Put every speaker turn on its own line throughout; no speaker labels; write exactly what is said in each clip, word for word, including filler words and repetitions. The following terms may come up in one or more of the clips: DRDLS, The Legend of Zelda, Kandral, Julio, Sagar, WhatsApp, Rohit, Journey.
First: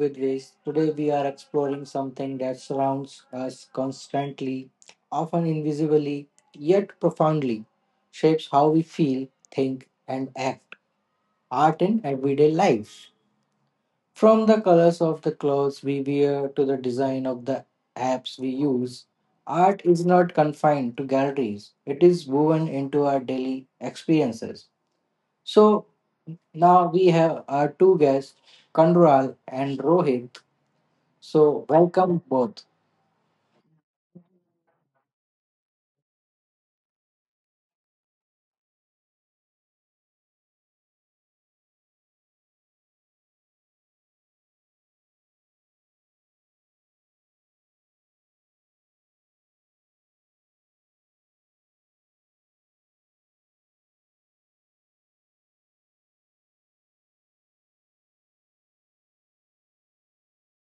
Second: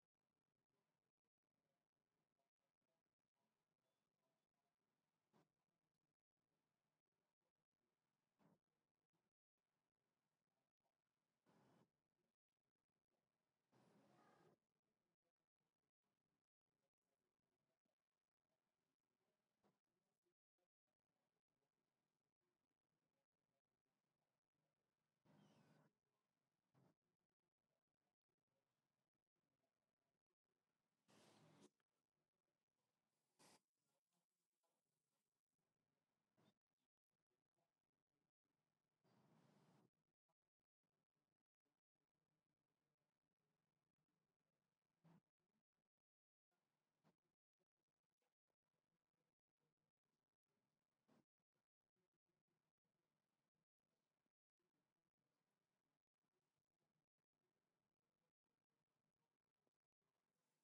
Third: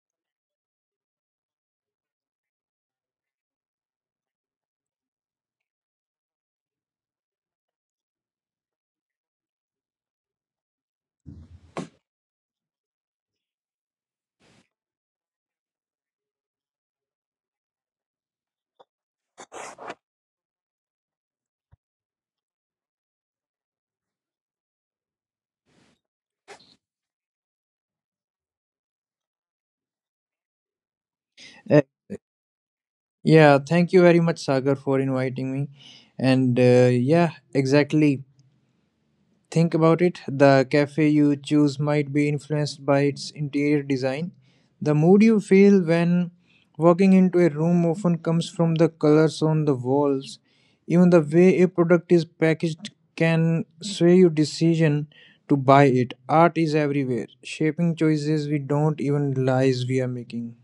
with Grace. Today we are exploring something that surrounds us constantly, often invisibly, yet profoundly, shapes how we feel, think, and act. Art in everyday lives. From the colors of the clothes we wear to the design of the apps we use, art is not confined to galleries. It is woven into our daily experiences. So now we have our two guests, Kandral and Rohit, so
Uh,
welcome both.
yeah, thank you very much, Sagar, for inviting me. And uh, yeah, exactly. Think about it. The cafe you choose might be influenced by its interior design. The mood you feel when walking into a room often comes from the colors on the walls. Even the way a product is packaged can sway your decision to buy it. Art is everywhere, shaping choices we don't even realize we are making.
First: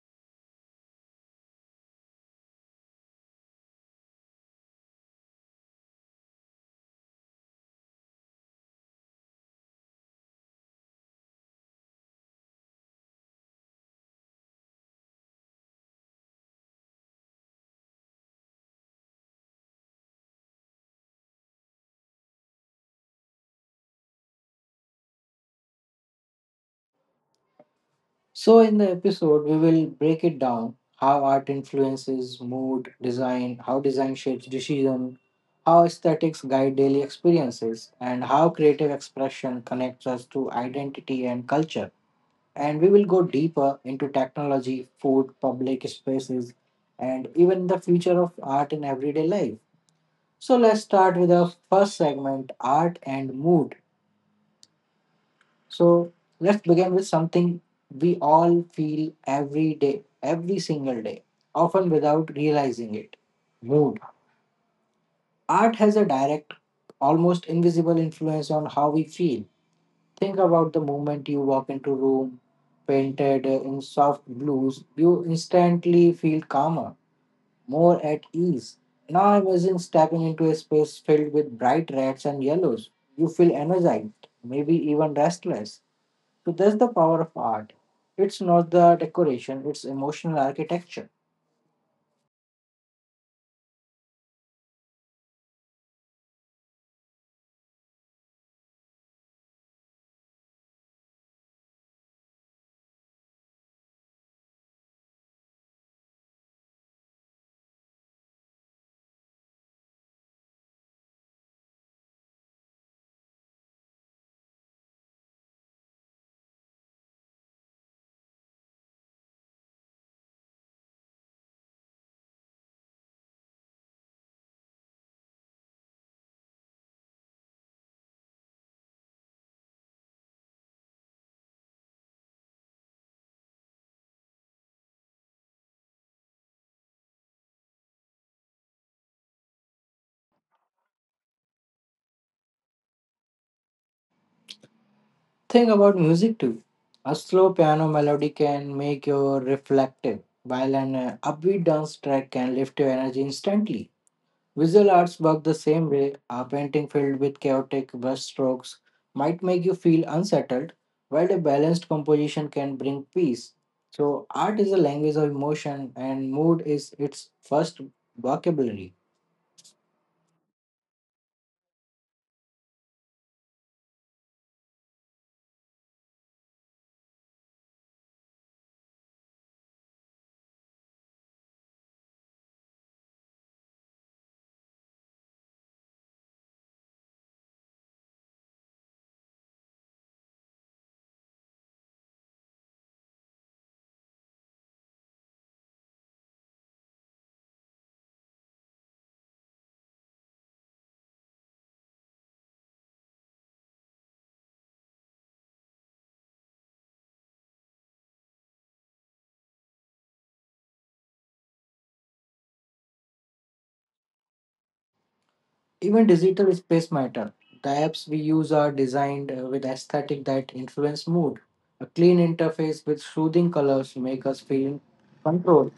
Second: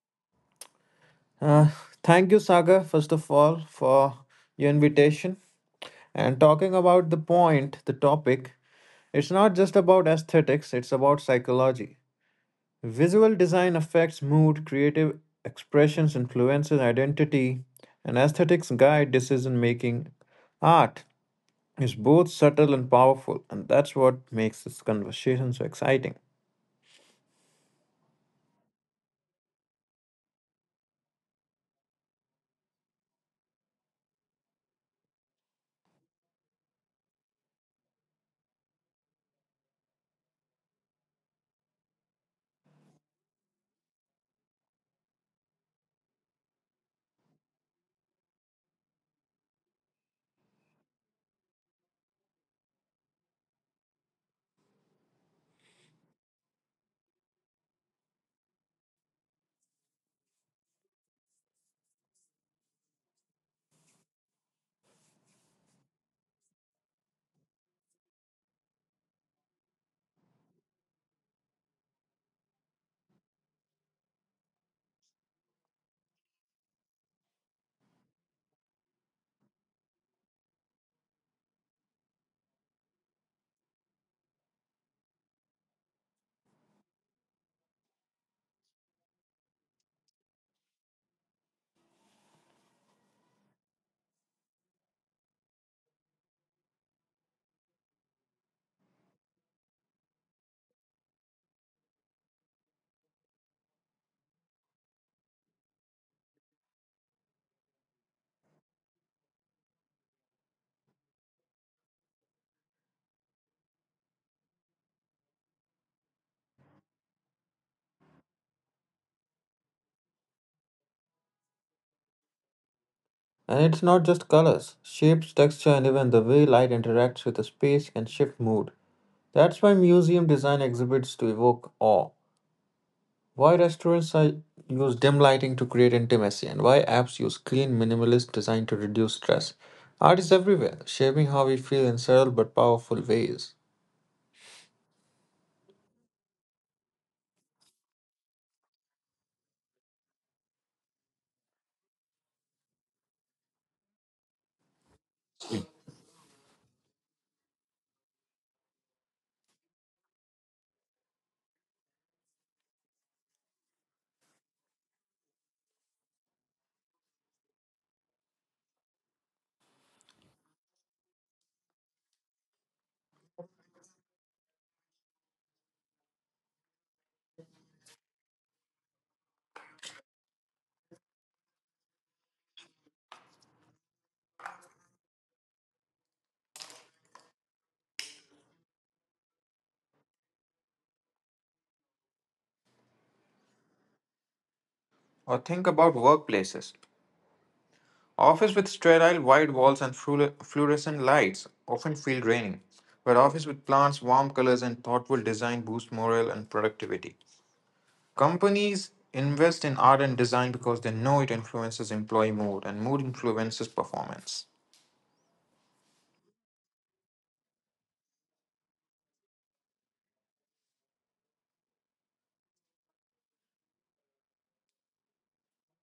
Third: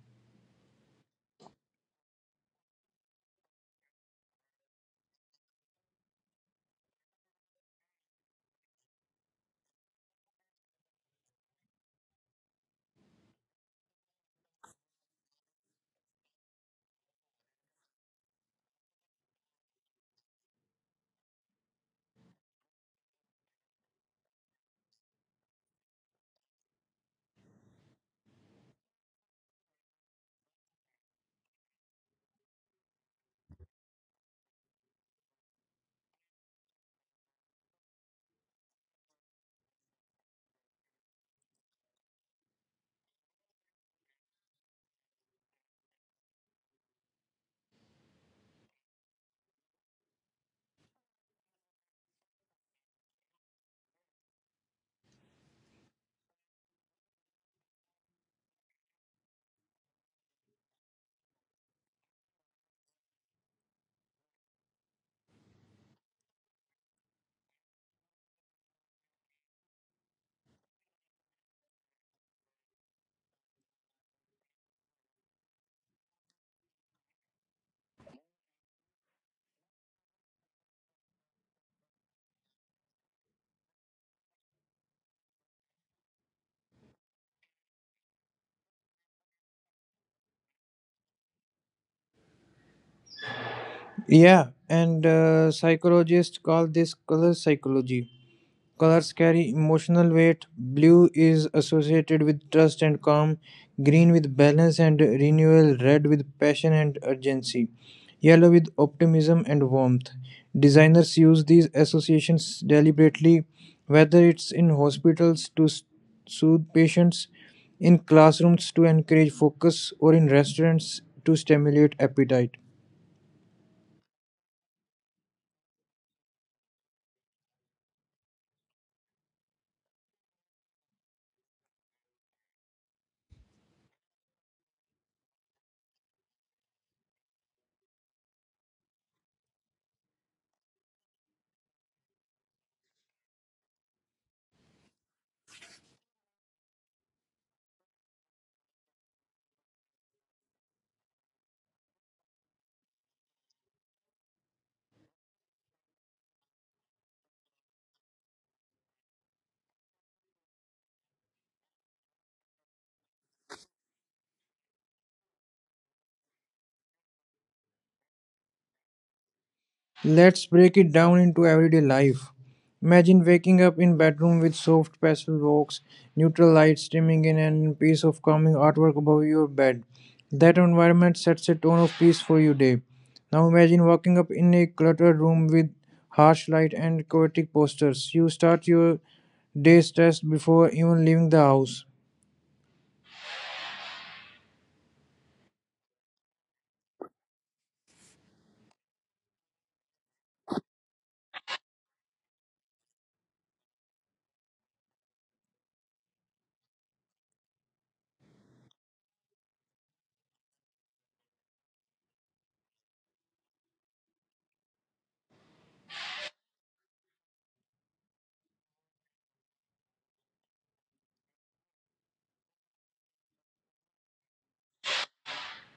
Uh, Thank you, Sagar, first of all, for your invitation. And talking about the point, the topic, it's not just about aesthetics, it's about psychology. Visual design affects mood, creative expressions influences identity, and aesthetics guide decision making. Art is both subtle and powerful, and that's what makes this conversation so exciting.
So, in the episode, we will break it down how art influences mood, design, how design shapes decision, how aesthetics guide daily experiences, and how creative expression connects us to identity and culture. And we will go deeper into technology, food, public spaces, and even the future of art in everyday life. So, let's start with our first segment art and mood. So let's begin with something we all feel every day, every single day, often without realizing it mood. Art has a direct, almost invisible influence on how we feel. Think about the moment you walk into a room painted uh, in soft blues, you instantly feel calmer, more at ease. Now imagine stepping into a space filled with bright reds and yellows. You feel energized, maybe even restless. So that's the power of art. It's not the decoration, it's emotional architecture.
Yeah, and uh, psychologists call this color psychology. Colors carry emotional weight. Blue is associated with trust and calm, green with balance and renewal, red with passion and urgency, yellow with optimism and warmth. Designers use these associations deliberately, whether it's in hospitals to s- soothe patients, in classrooms to encourage focus, or in restaurants to stimulate appetite.
And it's not just colors, shapes, texture, and even the way light interacts with the space can shift mood. That's why museum design exhibits to evoke awe, why restaurants are- use dim lighting to create intimacy, and why apps use clean, minimalist design to reduce stress. Art is everywhere, shaping how we feel in subtle but powerful ways.
Think about music too. A slow piano melody can make you reflective, while an uh, upbeat dance track can lift your energy instantly. Visual arts work the same way. A painting filled with chaotic brushstrokes might make you feel unsettled, while a balanced composition can bring peace. So, art is a language of emotion, and mood is its first vocabulary.
Let's break it down into everyday life. Imagine waking up in bedroom with soft pastel walks, neutral light streaming in and piece of calming artwork above your bed. That environment sets a tone of peace for your day. Now imagine waking up in a cluttered room with harsh light and chaotic posters. You start your day stressed before even leaving the house.
Or think about workplaces. Office with sterile white walls and fluor- fluorescent lights often feel draining, but office with plants, warm colors, and thoughtful design boost morale and productivity. Companies invest in art and design because they know it influences employee mood and mood influences performance.
Even digital space matter. The apps we use are designed uh, with aesthetic that influence mood. A clean interface with soothing colors make us feel in control.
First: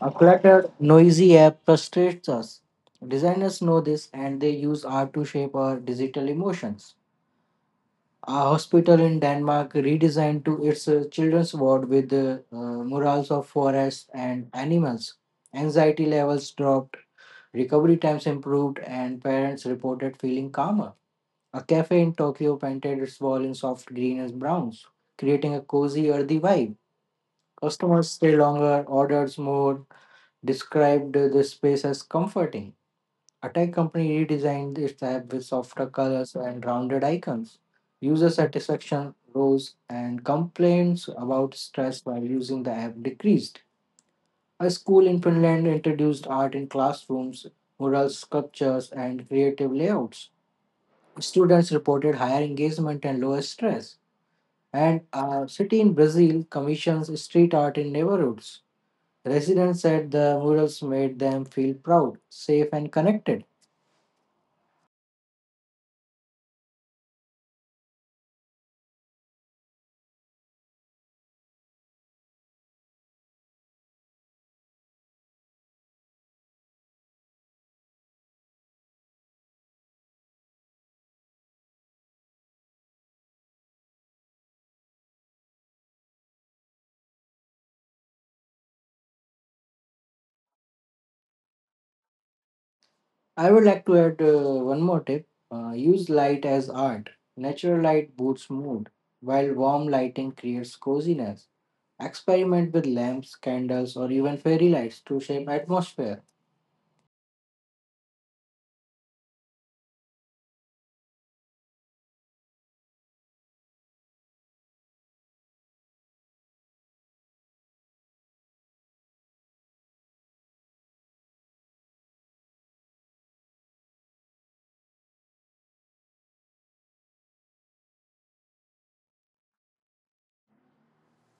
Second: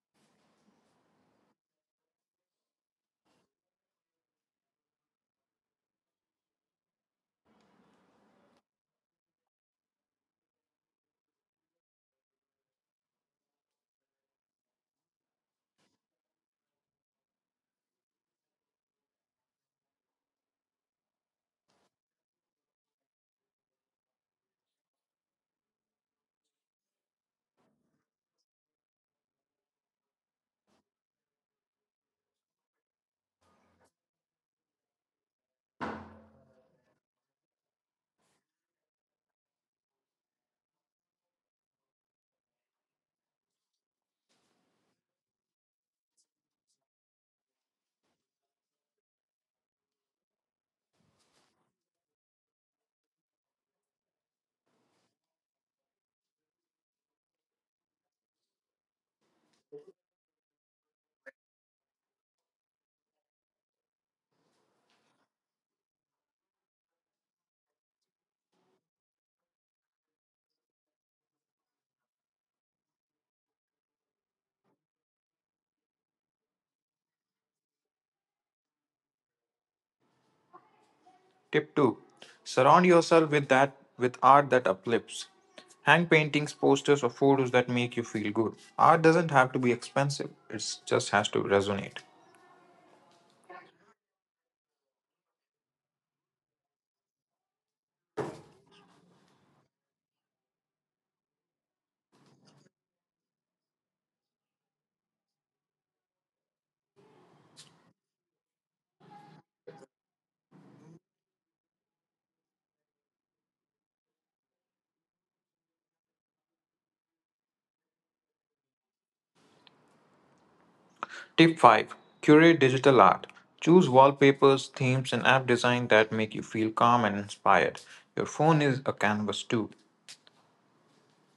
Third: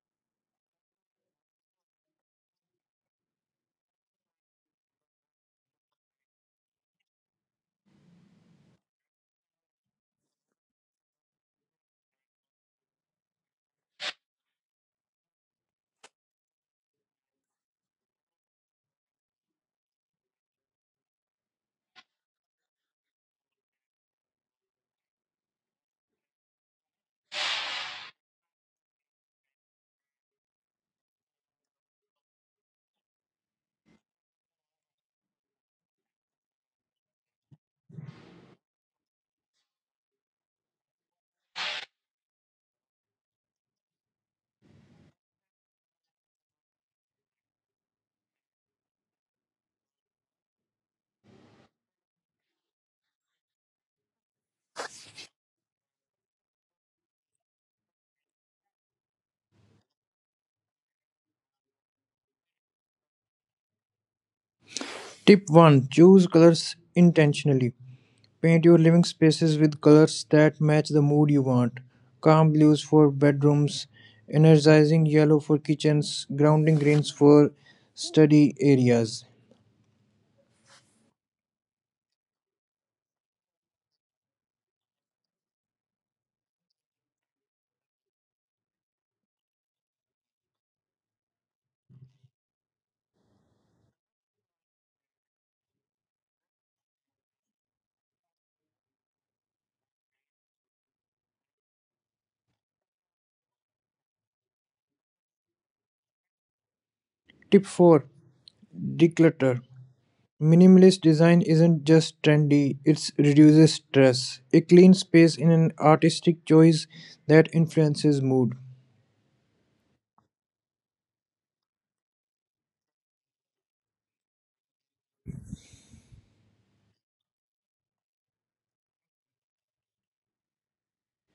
A cluttered, noisy app frustrates us. Designers know this and they use art to shape our digital emotions. A hospital in Denmark redesigned to its uh, children's ward with uh, uh, murals of forests and animals. Anxiety levels dropped, recovery times improved, and parents reported feeling calmer. A cafe in Tokyo painted its wall in soft green and browns, creating a cozy, earthy vibe. Customers stayed longer, orders more, described the space as comforting. A tech company redesigned its app with softer colors and rounded icons. User satisfaction rose and complaints about stress while using the app decreased. A school in Finland introduced art in classrooms, mural sculptures, and creative layouts. Students reported higher engagement and lower stress. And a city in Brazil commissions street art in neighborhoods. Residents said the murals made them feel proud, safe, and connected.
Tip one: choose colors intentionally. Paint your living spaces with colors that match the mood you want. Calm blues for bedrooms, energizing yellow for kitchens, grounding greens for study areas.
Tip two. Surround yourself with that with art that uplifts. Hang paintings, posters or photos that make you feel good. Art doesn't have to be expensive. It just has to resonate.
I would like to add uh, one more tip uh, use light as art. Natural light boosts mood, while warm lighting creates coziness. Experiment with lamps, candles, or even fairy lights to shape atmosphere.
Tip four: declutter. Minimalist design isn't just trendy, it reduces stress. A clean space is an artistic choice that influences mood.
Tip five. Curate digital art. Choose wallpapers, themes and app design that make you feel calm and inspired. Your phone is a canvas too.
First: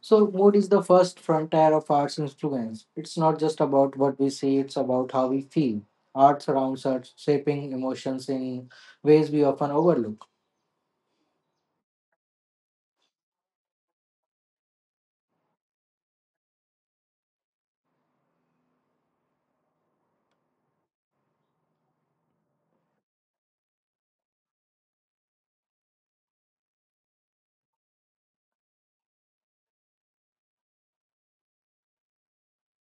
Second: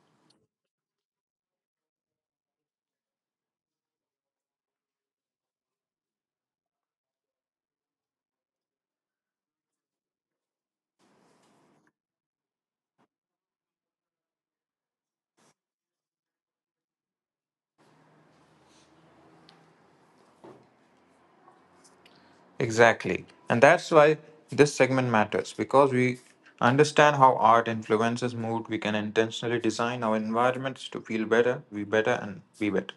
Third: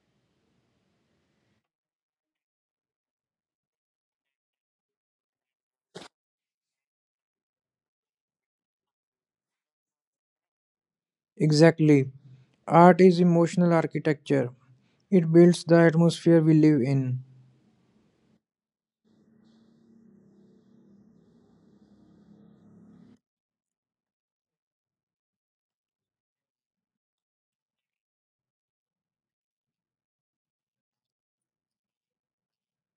So, mood is the first frontier of art's influence. It's not just about what we see, it's about how we feel. Art surrounds us, shaping emotions in ways we often overlook.
Exactly. Art is emotional architecture. It builds the atmosphere we live in.
Exactly. And that's why this segment matters because we understand how art influences mood, we can intentionally design our environments to feel better, be better, and be better.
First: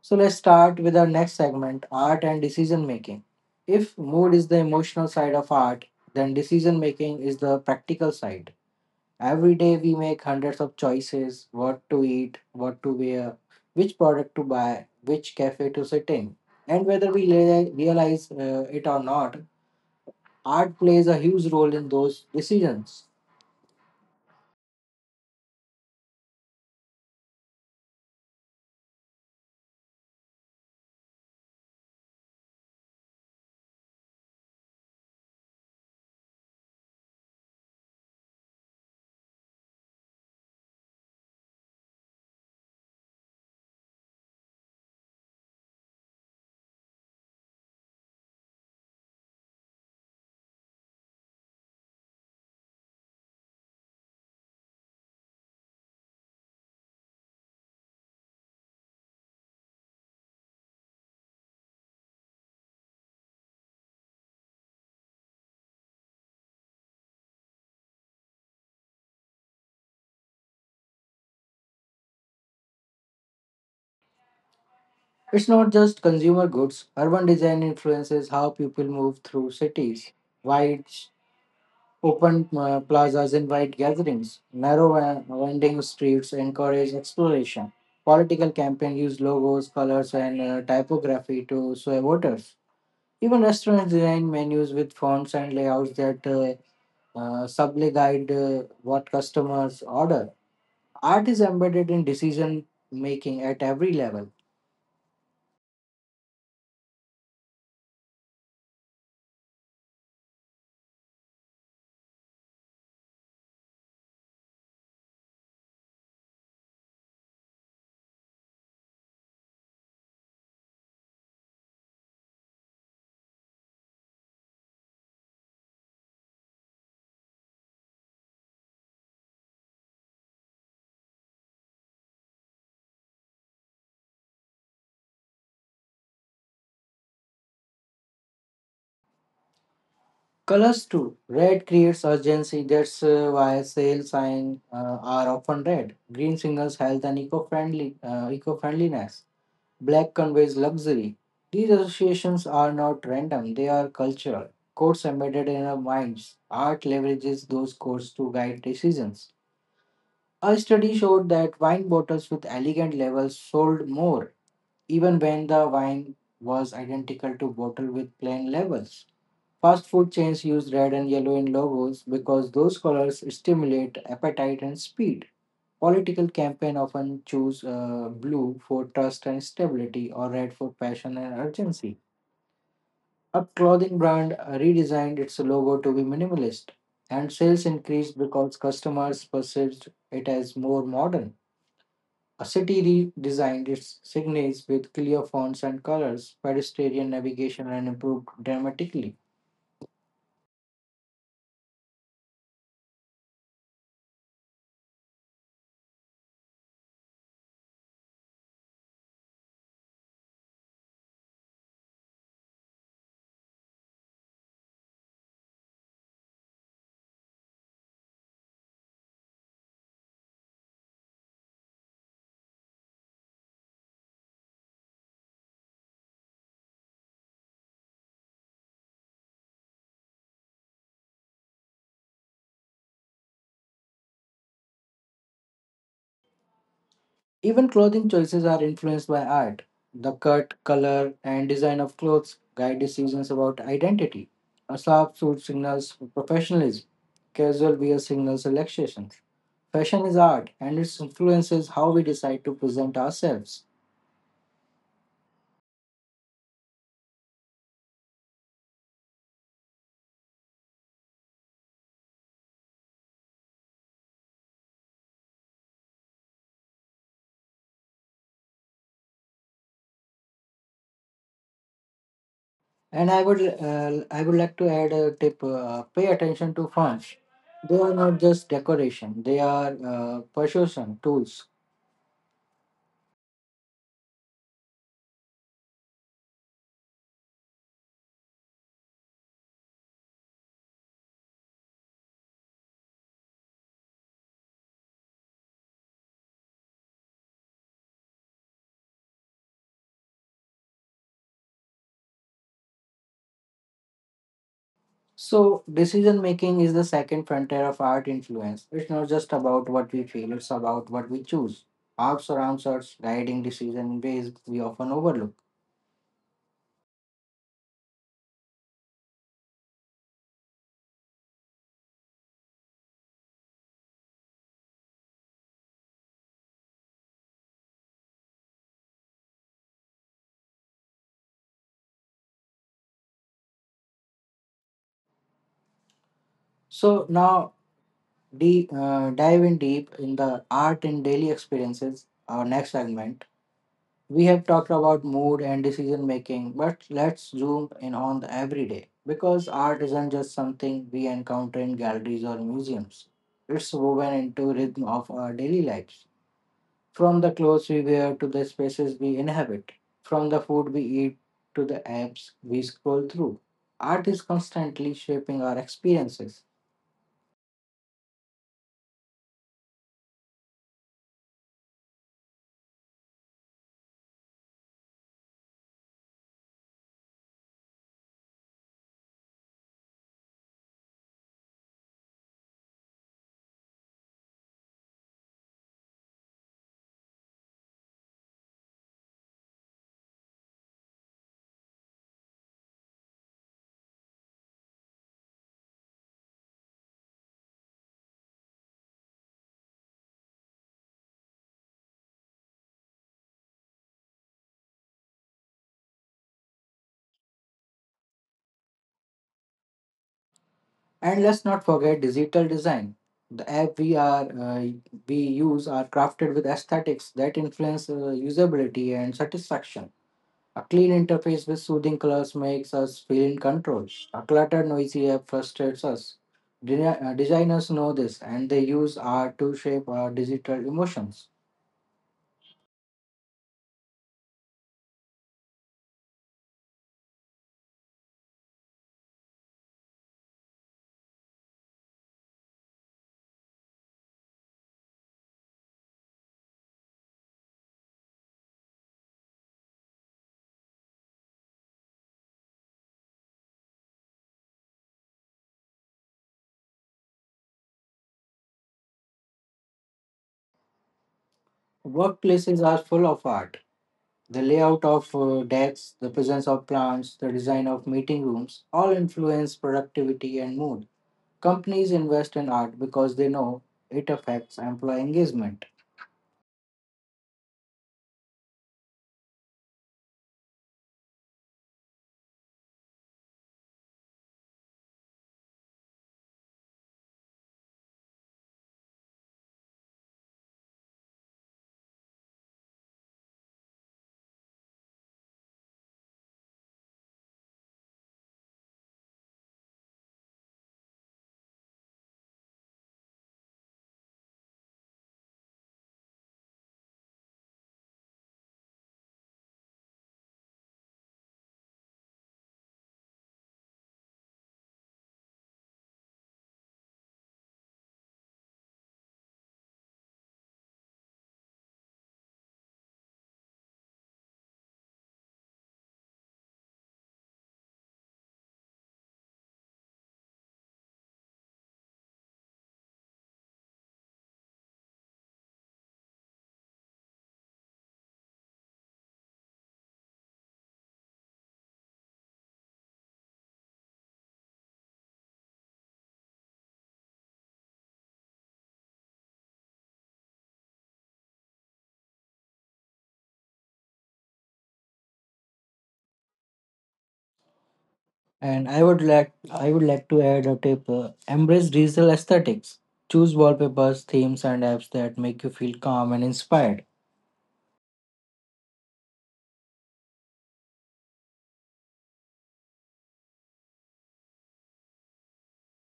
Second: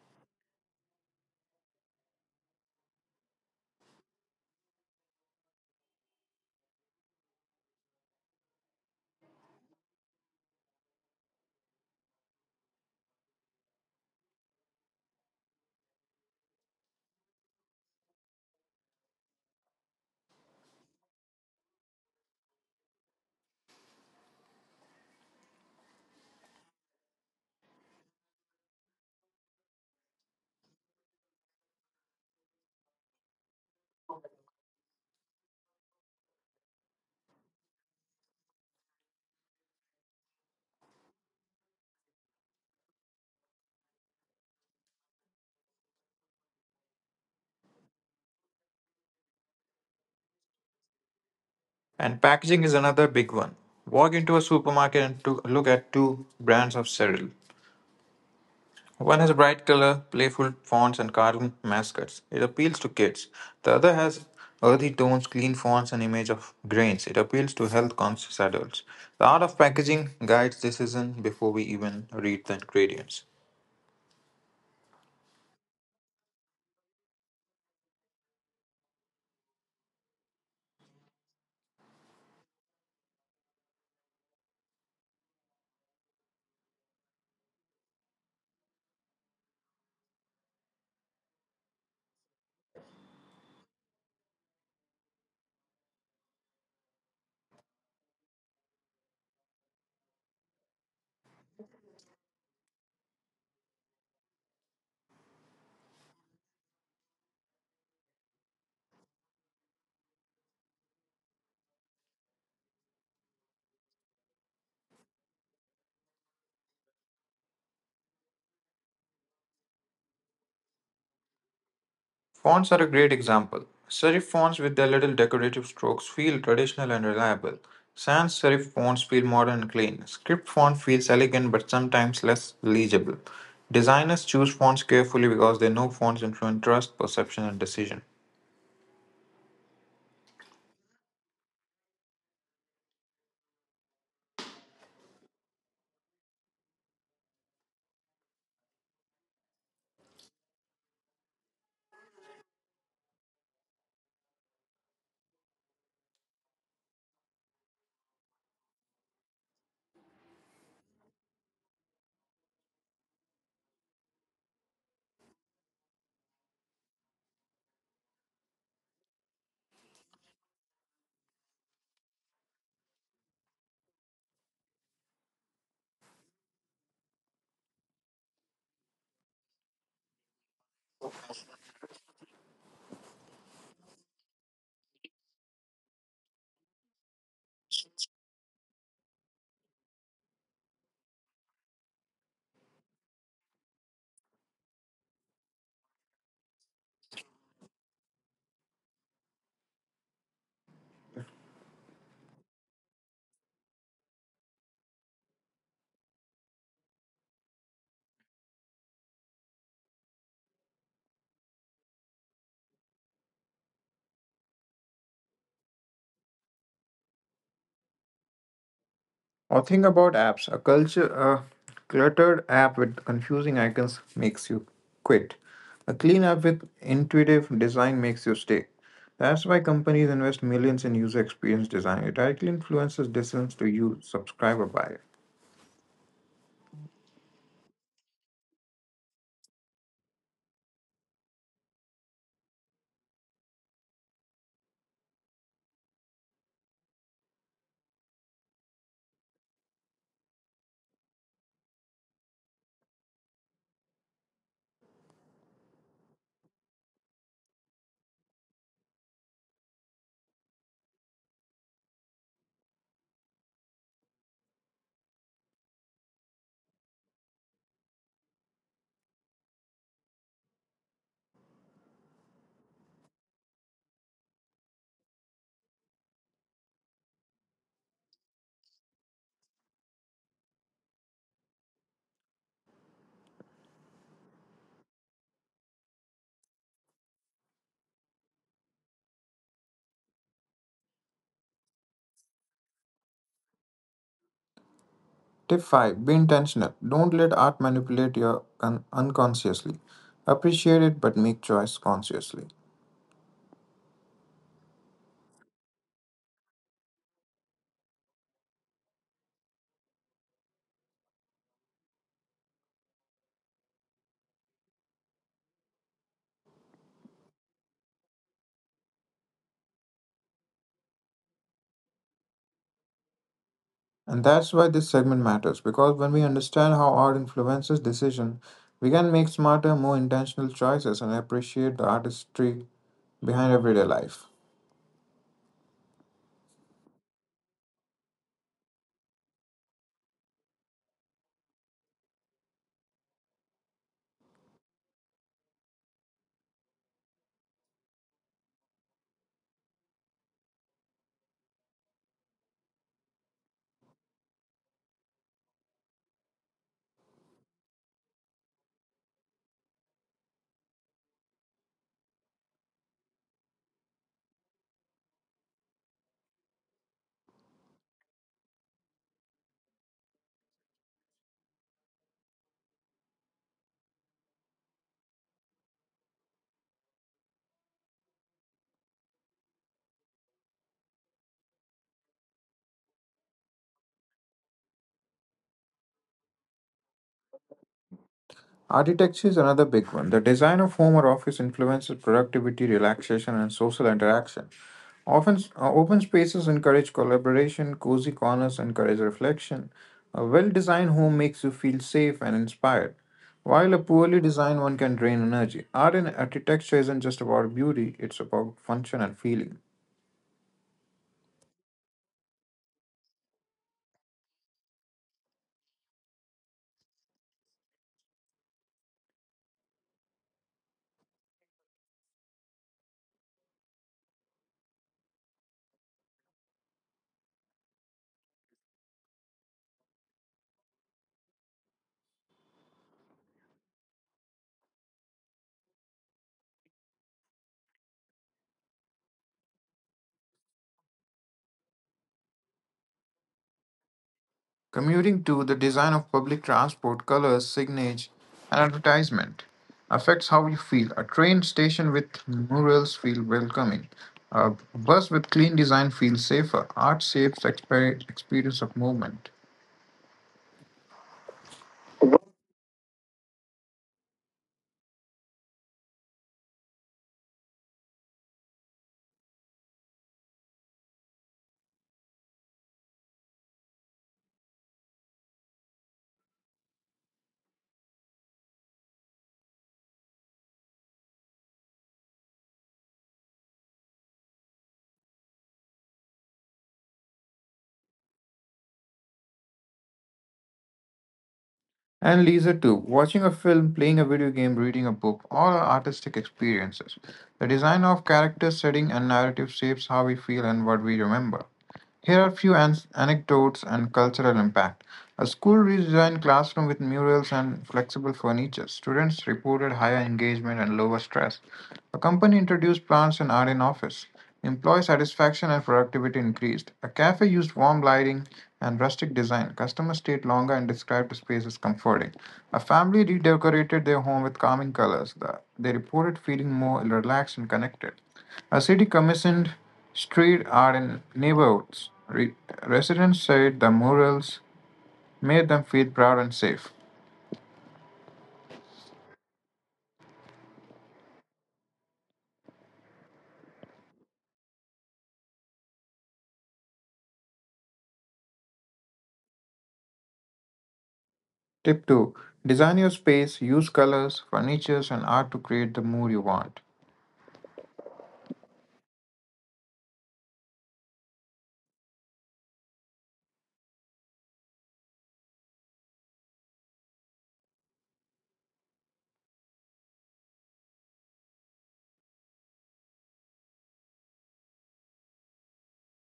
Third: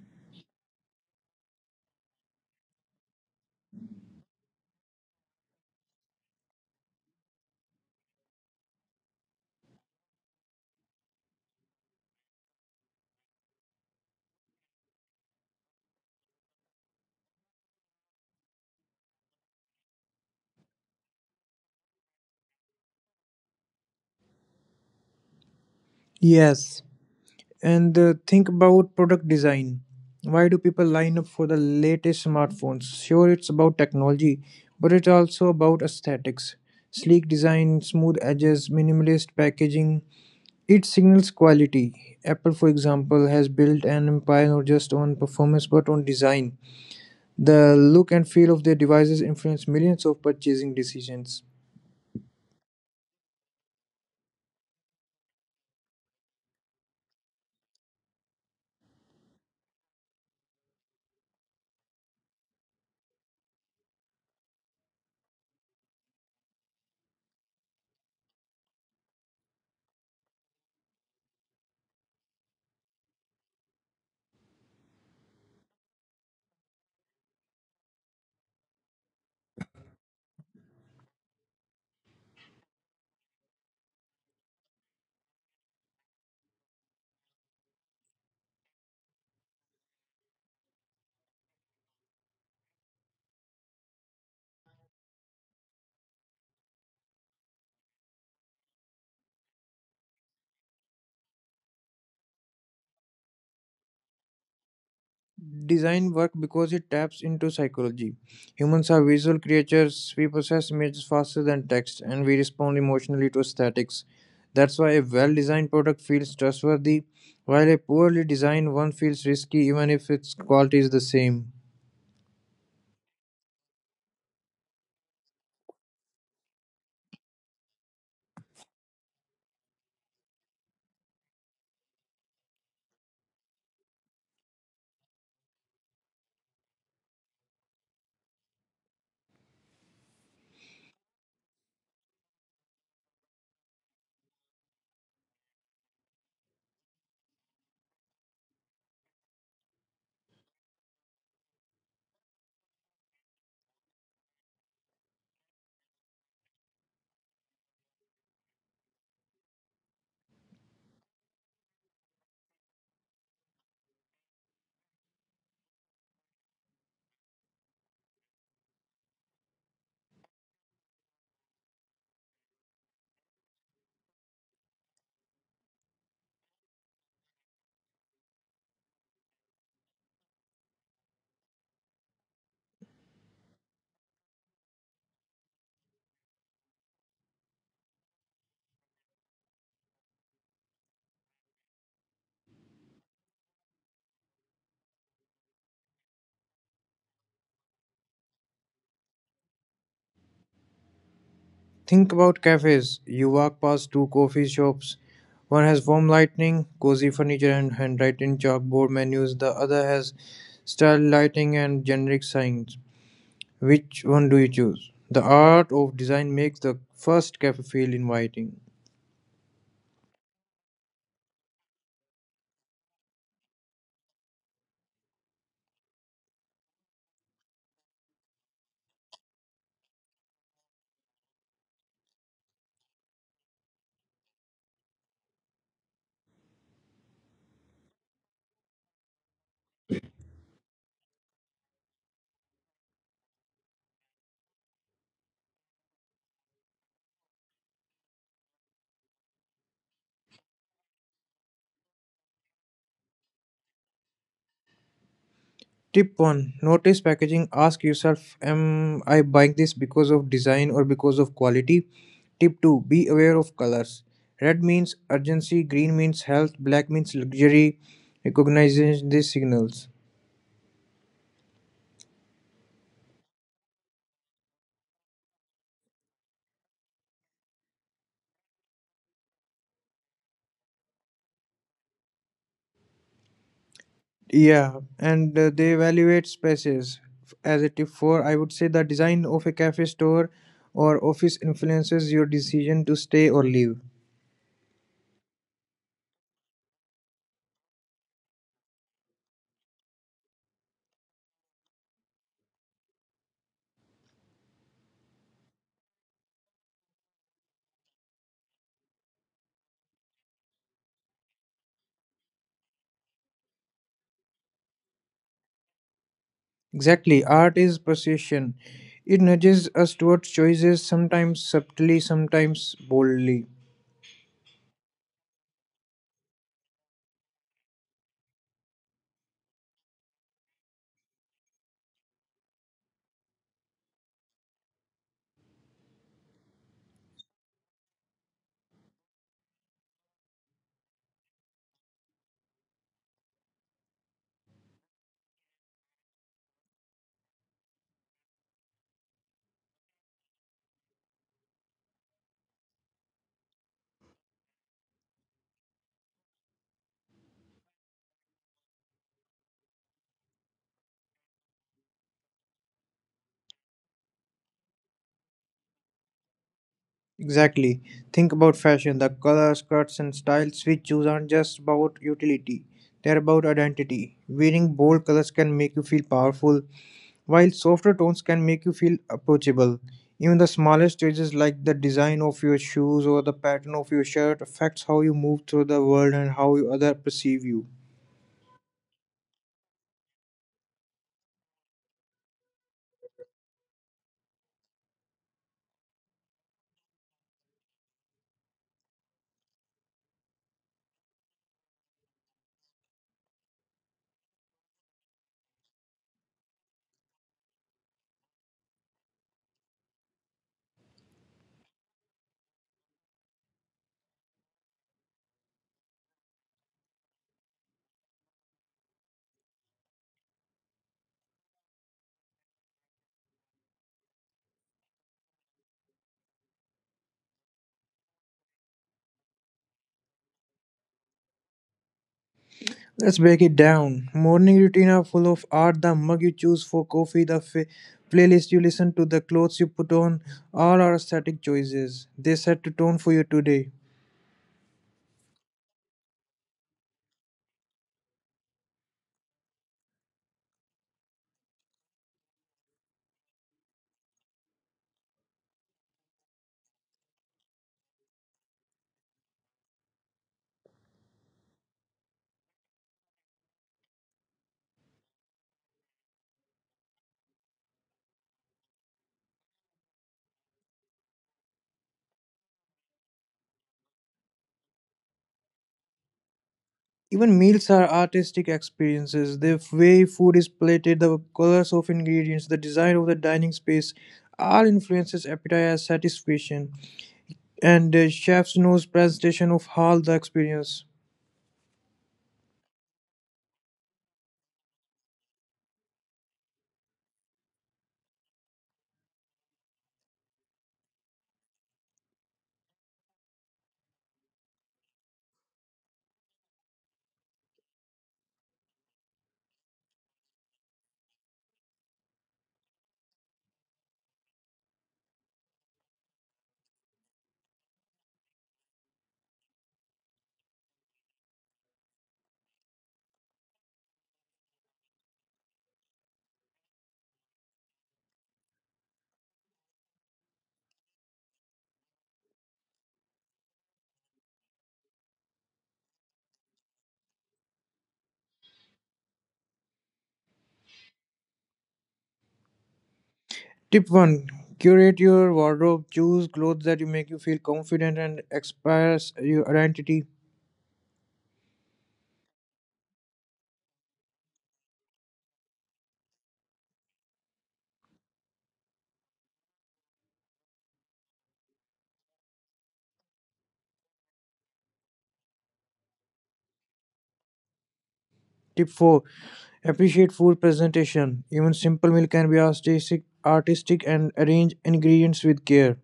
So, let's start with our next segment art and decision making. If mood is the emotional side of art, then decision making is the practical side. Every day we make hundreds of choices what to eat, what to wear, which product to buy, which cafe to sit in. And whether we lea- realize uh, it or not, art plays a huge role in those decisions.
Yes. And uh, think about product design. Why do people line up for the latest smartphones? Sure, it's about technology, but it's also about aesthetics. Sleek design, smooth edges, minimalist packaging. It signals quality. Apple, for example, has built an empire not just on performance but on design. The look and feel of their devices influence millions of purchasing decisions.
And packaging is another big one. Walk into a supermarket and to look at two brands of cereal. One has bright color, playful fonts, and cartoon mascots. It appeals to kids. The other has earthy tones, clean fonts, and image of grains. It appeals to health-conscious adults. The art of packaging guides decision before we even read the ingredients.
It's not just consumer goods. Urban design influences how people move through cities. Wide, open uh, plazas invite gatherings. Narrow uh, winding streets encourage exploration. Political campaigns use logos, colors, and uh, typography to sway voters. Even restaurants design menus with fonts and layouts that uh, uh, subtly guide uh, what customers order. Art is embedded in decision making at every level.
Design work because it taps into psychology. Humans are visual creatures, we process images faster than text, and we respond emotionally to aesthetics. That's why a well designed product feels trustworthy, while a poorly designed one feels risky even if its quality is the same.
Fonts are a great example. Serif fonts with their little decorative strokes feel traditional and reliable. Sans serif fonts feel modern and clean. Script font feels elegant but sometimes less legible. Designers choose fonts carefully because they know fonts influence trust, perception, and decision.
Colors too. Red creates urgency. That's uh, why sale signs uh, are often red. Green signals health and eco-friendly uh, eco-friendliness. Black conveys luxury. These associations are not random. They are cultural codes embedded in our minds. Art leverages those codes to guide decisions. A study showed that wine bottles with elegant labels sold more even when the wine was identical to bottle with plain labels. Fast food chains use red and yellow in logos because those colors stimulate appetite and speed. Political campaigns often choose uh, blue for trust and stability or red for passion and urgency. A clothing brand uh, redesigned its logo to be minimalist and sales increased because customers perceived it as more modern. A city redesigned its signage with clear fonts and colors, pedestrian navigation and improved dramatically.
Think about cafes. You walk past two coffee shops. One has warm lighting, cozy furniture, and handwritten chalkboard menus. The other has style lighting and generic signs. Which one do you choose? The art of design makes the first cafe feel inviting.
Or think about apps. A culture, a cluttered app with confusing icons makes you quit. A clean app with intuitive design makes you stay. That's why companies invest millions in user experience design. It directly influences decisions to you, subscribe or buy.
Even clothing choices are influenced by art. The cut, color, and design of clothes guide decisions about identity. A sharp suit signals professionalism. Casual wear signals relaxation. Fashion is art, and it influences how we decide to present ourselves.
Tip one: notice packaging. Ask yourself, am I buying this because of design or because of quality? Tip two: be aware of colors. Red means urgency, green means health, black means luxury. Recognizing these signals.
And I would uh, I would like to add a tip: uh, pay attention to fonts. They are not just decoration; they are uh, persuasion tools.
Yeah, and uh, they evaluate spaces. As a tip four, I would say the design of a cafe store or office influences your decision to stay or leave.
Tip five. Be intentional. Don't let art manipulate you un- unconsciously. Appreciate it but make choice consciously.
So decision making is the second frontier of art influence. It's not just about what we feel; it's about what we choose. Art surrounds us, guiding decision in ways we often overlook.
Exactly, art is precision. It nudges us towards choices, sometimes subtly, sometimes boldly.
And that's why this segment matters because when we understand how art influences decision, we can make smarter, more intentional choices and appreciate the artistry behind everyday life.
So now, de- uh, dive in deep in the art and daily experiences. Our next segment we have talked about mood and decision making, but let's zoom in on the everyday because art isn't just something we encounter in galleries or museums. It's woven into rhythm of our daily lives, from the clothes we wear to the spaces we inhabit, from the food we eat to the apps we scroll through. Art is constantly shaping our experiences.
Exactly. Think about fashion. The colors, cuts, and styles we choose aren't just about utility, they're about identity. Wearing bold colors can make you feel powerful, while softer tones can make you feel approachable. Even the smallest changes, like the design of your shoes or the pattern of your shirt, affects how you move through the world and how you- other perceive you.
Architecture is another big one. The design of home or office influences productivity, relaxation, and social interaction. Often, uh, open spaces encourage collaboration, cozy corners encourage reflection. A well designed home makes you feel safe and inspired, while a poorly designed one can drain energy. Art and architecture isn't just about beauty, it's about function and feeling.
And let's not forget digital design. The app we are uh, we use are crafted with aesthetics that influence uh, usability and satisfaction. A clean interface with soothing colors makes us feel in control. A cluttered, noisy app frustrates us. Deni- uh, Designers know this, and they use art to shape our digital emotions.
Let's break it down. Morning routine are full of art. The mug you choose for coffee, the fa- playlist you listen to, the clothes you put on, all are aesthetic choices. They set the tone for you today.
Commuting to the design of public transport, colors, signage, and advertisement affects how you feel. A train station with murals feel welcoming. A bus with clean design feels safer. Art shapes the exper- experience of movement.
Workplaces are full of art. The layout of uh, desks, the presence of plants, the design of meeting rooms all influence productivity and mood. Companies invest in art because they know it affects employee engagement.
Even meals are artistic experiences. The way food is plated, the colors of ingredients, the design of the dining space, all influences appetite as satisfaction. And the chef's nose presentation of all the experience.
And leisure too. Watching a film, playing a video game, reading a book, all are artistic experiences. The design of character, setting, and narrative shapes how we feel and what we remember. Here are few an- anecdotes and cultural impact. A school redesigned classroom with murals and flexible furniture. Students reported higher engagement and lower stress. A company introduced plants and art in office. Employee satisfaction and productivity increased. A cafe used warm lighting and rustic design. Customers stayed longer and described the space as comforting. A family redecorated their home with calming colors. The- They reported feeling more relaxed and connected. A city commissioned street art in neighborhoods. Re- residents said the murals made them feel proud and safe.
Tip one: curate your wardrobe. Choose clothes that you make you feel confident and express your identity.
Tip two. Design your space, use colors, furnitures, and art to create the mood you want.
And I would like I would like to add a tip: uh, embrace digital aesthetics. Choose wallpapers, themes, and apps that make you feel calm and inspired.
Tip four: appreciate food presentation. Even simple meal can be artistic, artistic and arrange ingredients with care.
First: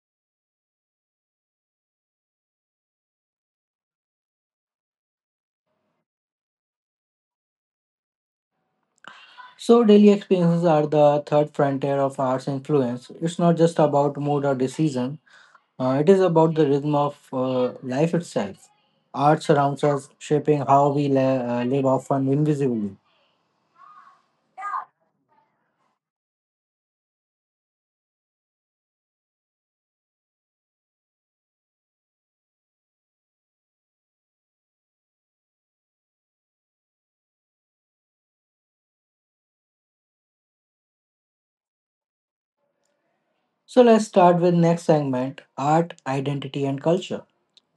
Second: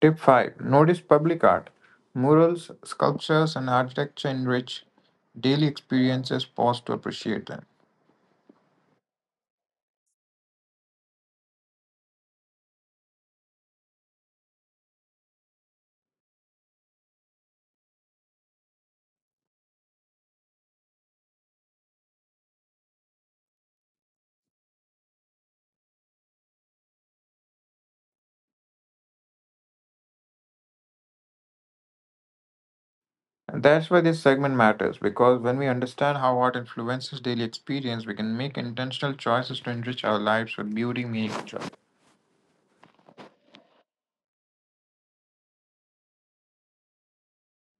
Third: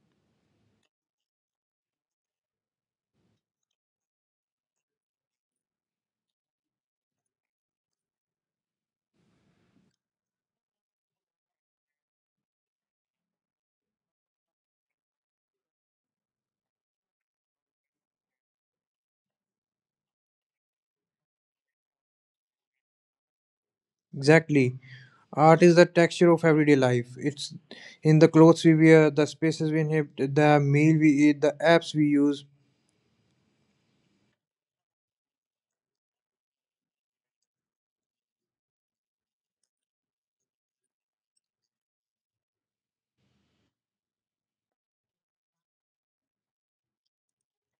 Tip five. Notice public art. Murals, sculptures, and architecture enrich daily experiences, pause to appreciate them.
So daily experiences are the third frontier of art's influence. It's not just about mood or decision. Uh, it is about the rhythm of uh, life itself. Art surrounds us, shaping how we li- uh, live often invisibly.
Exactly. Art is the texture of everyday life. It's in the clothes we wear, the spaces we inhabit, the meal we eat, the apps we use.
And that's why this segment matters because when we understand how art influences daily experience, we can make intentional choices to enrich our lives with beauty, meaning, and joy.
So let's start with next segment, art, identity and culture.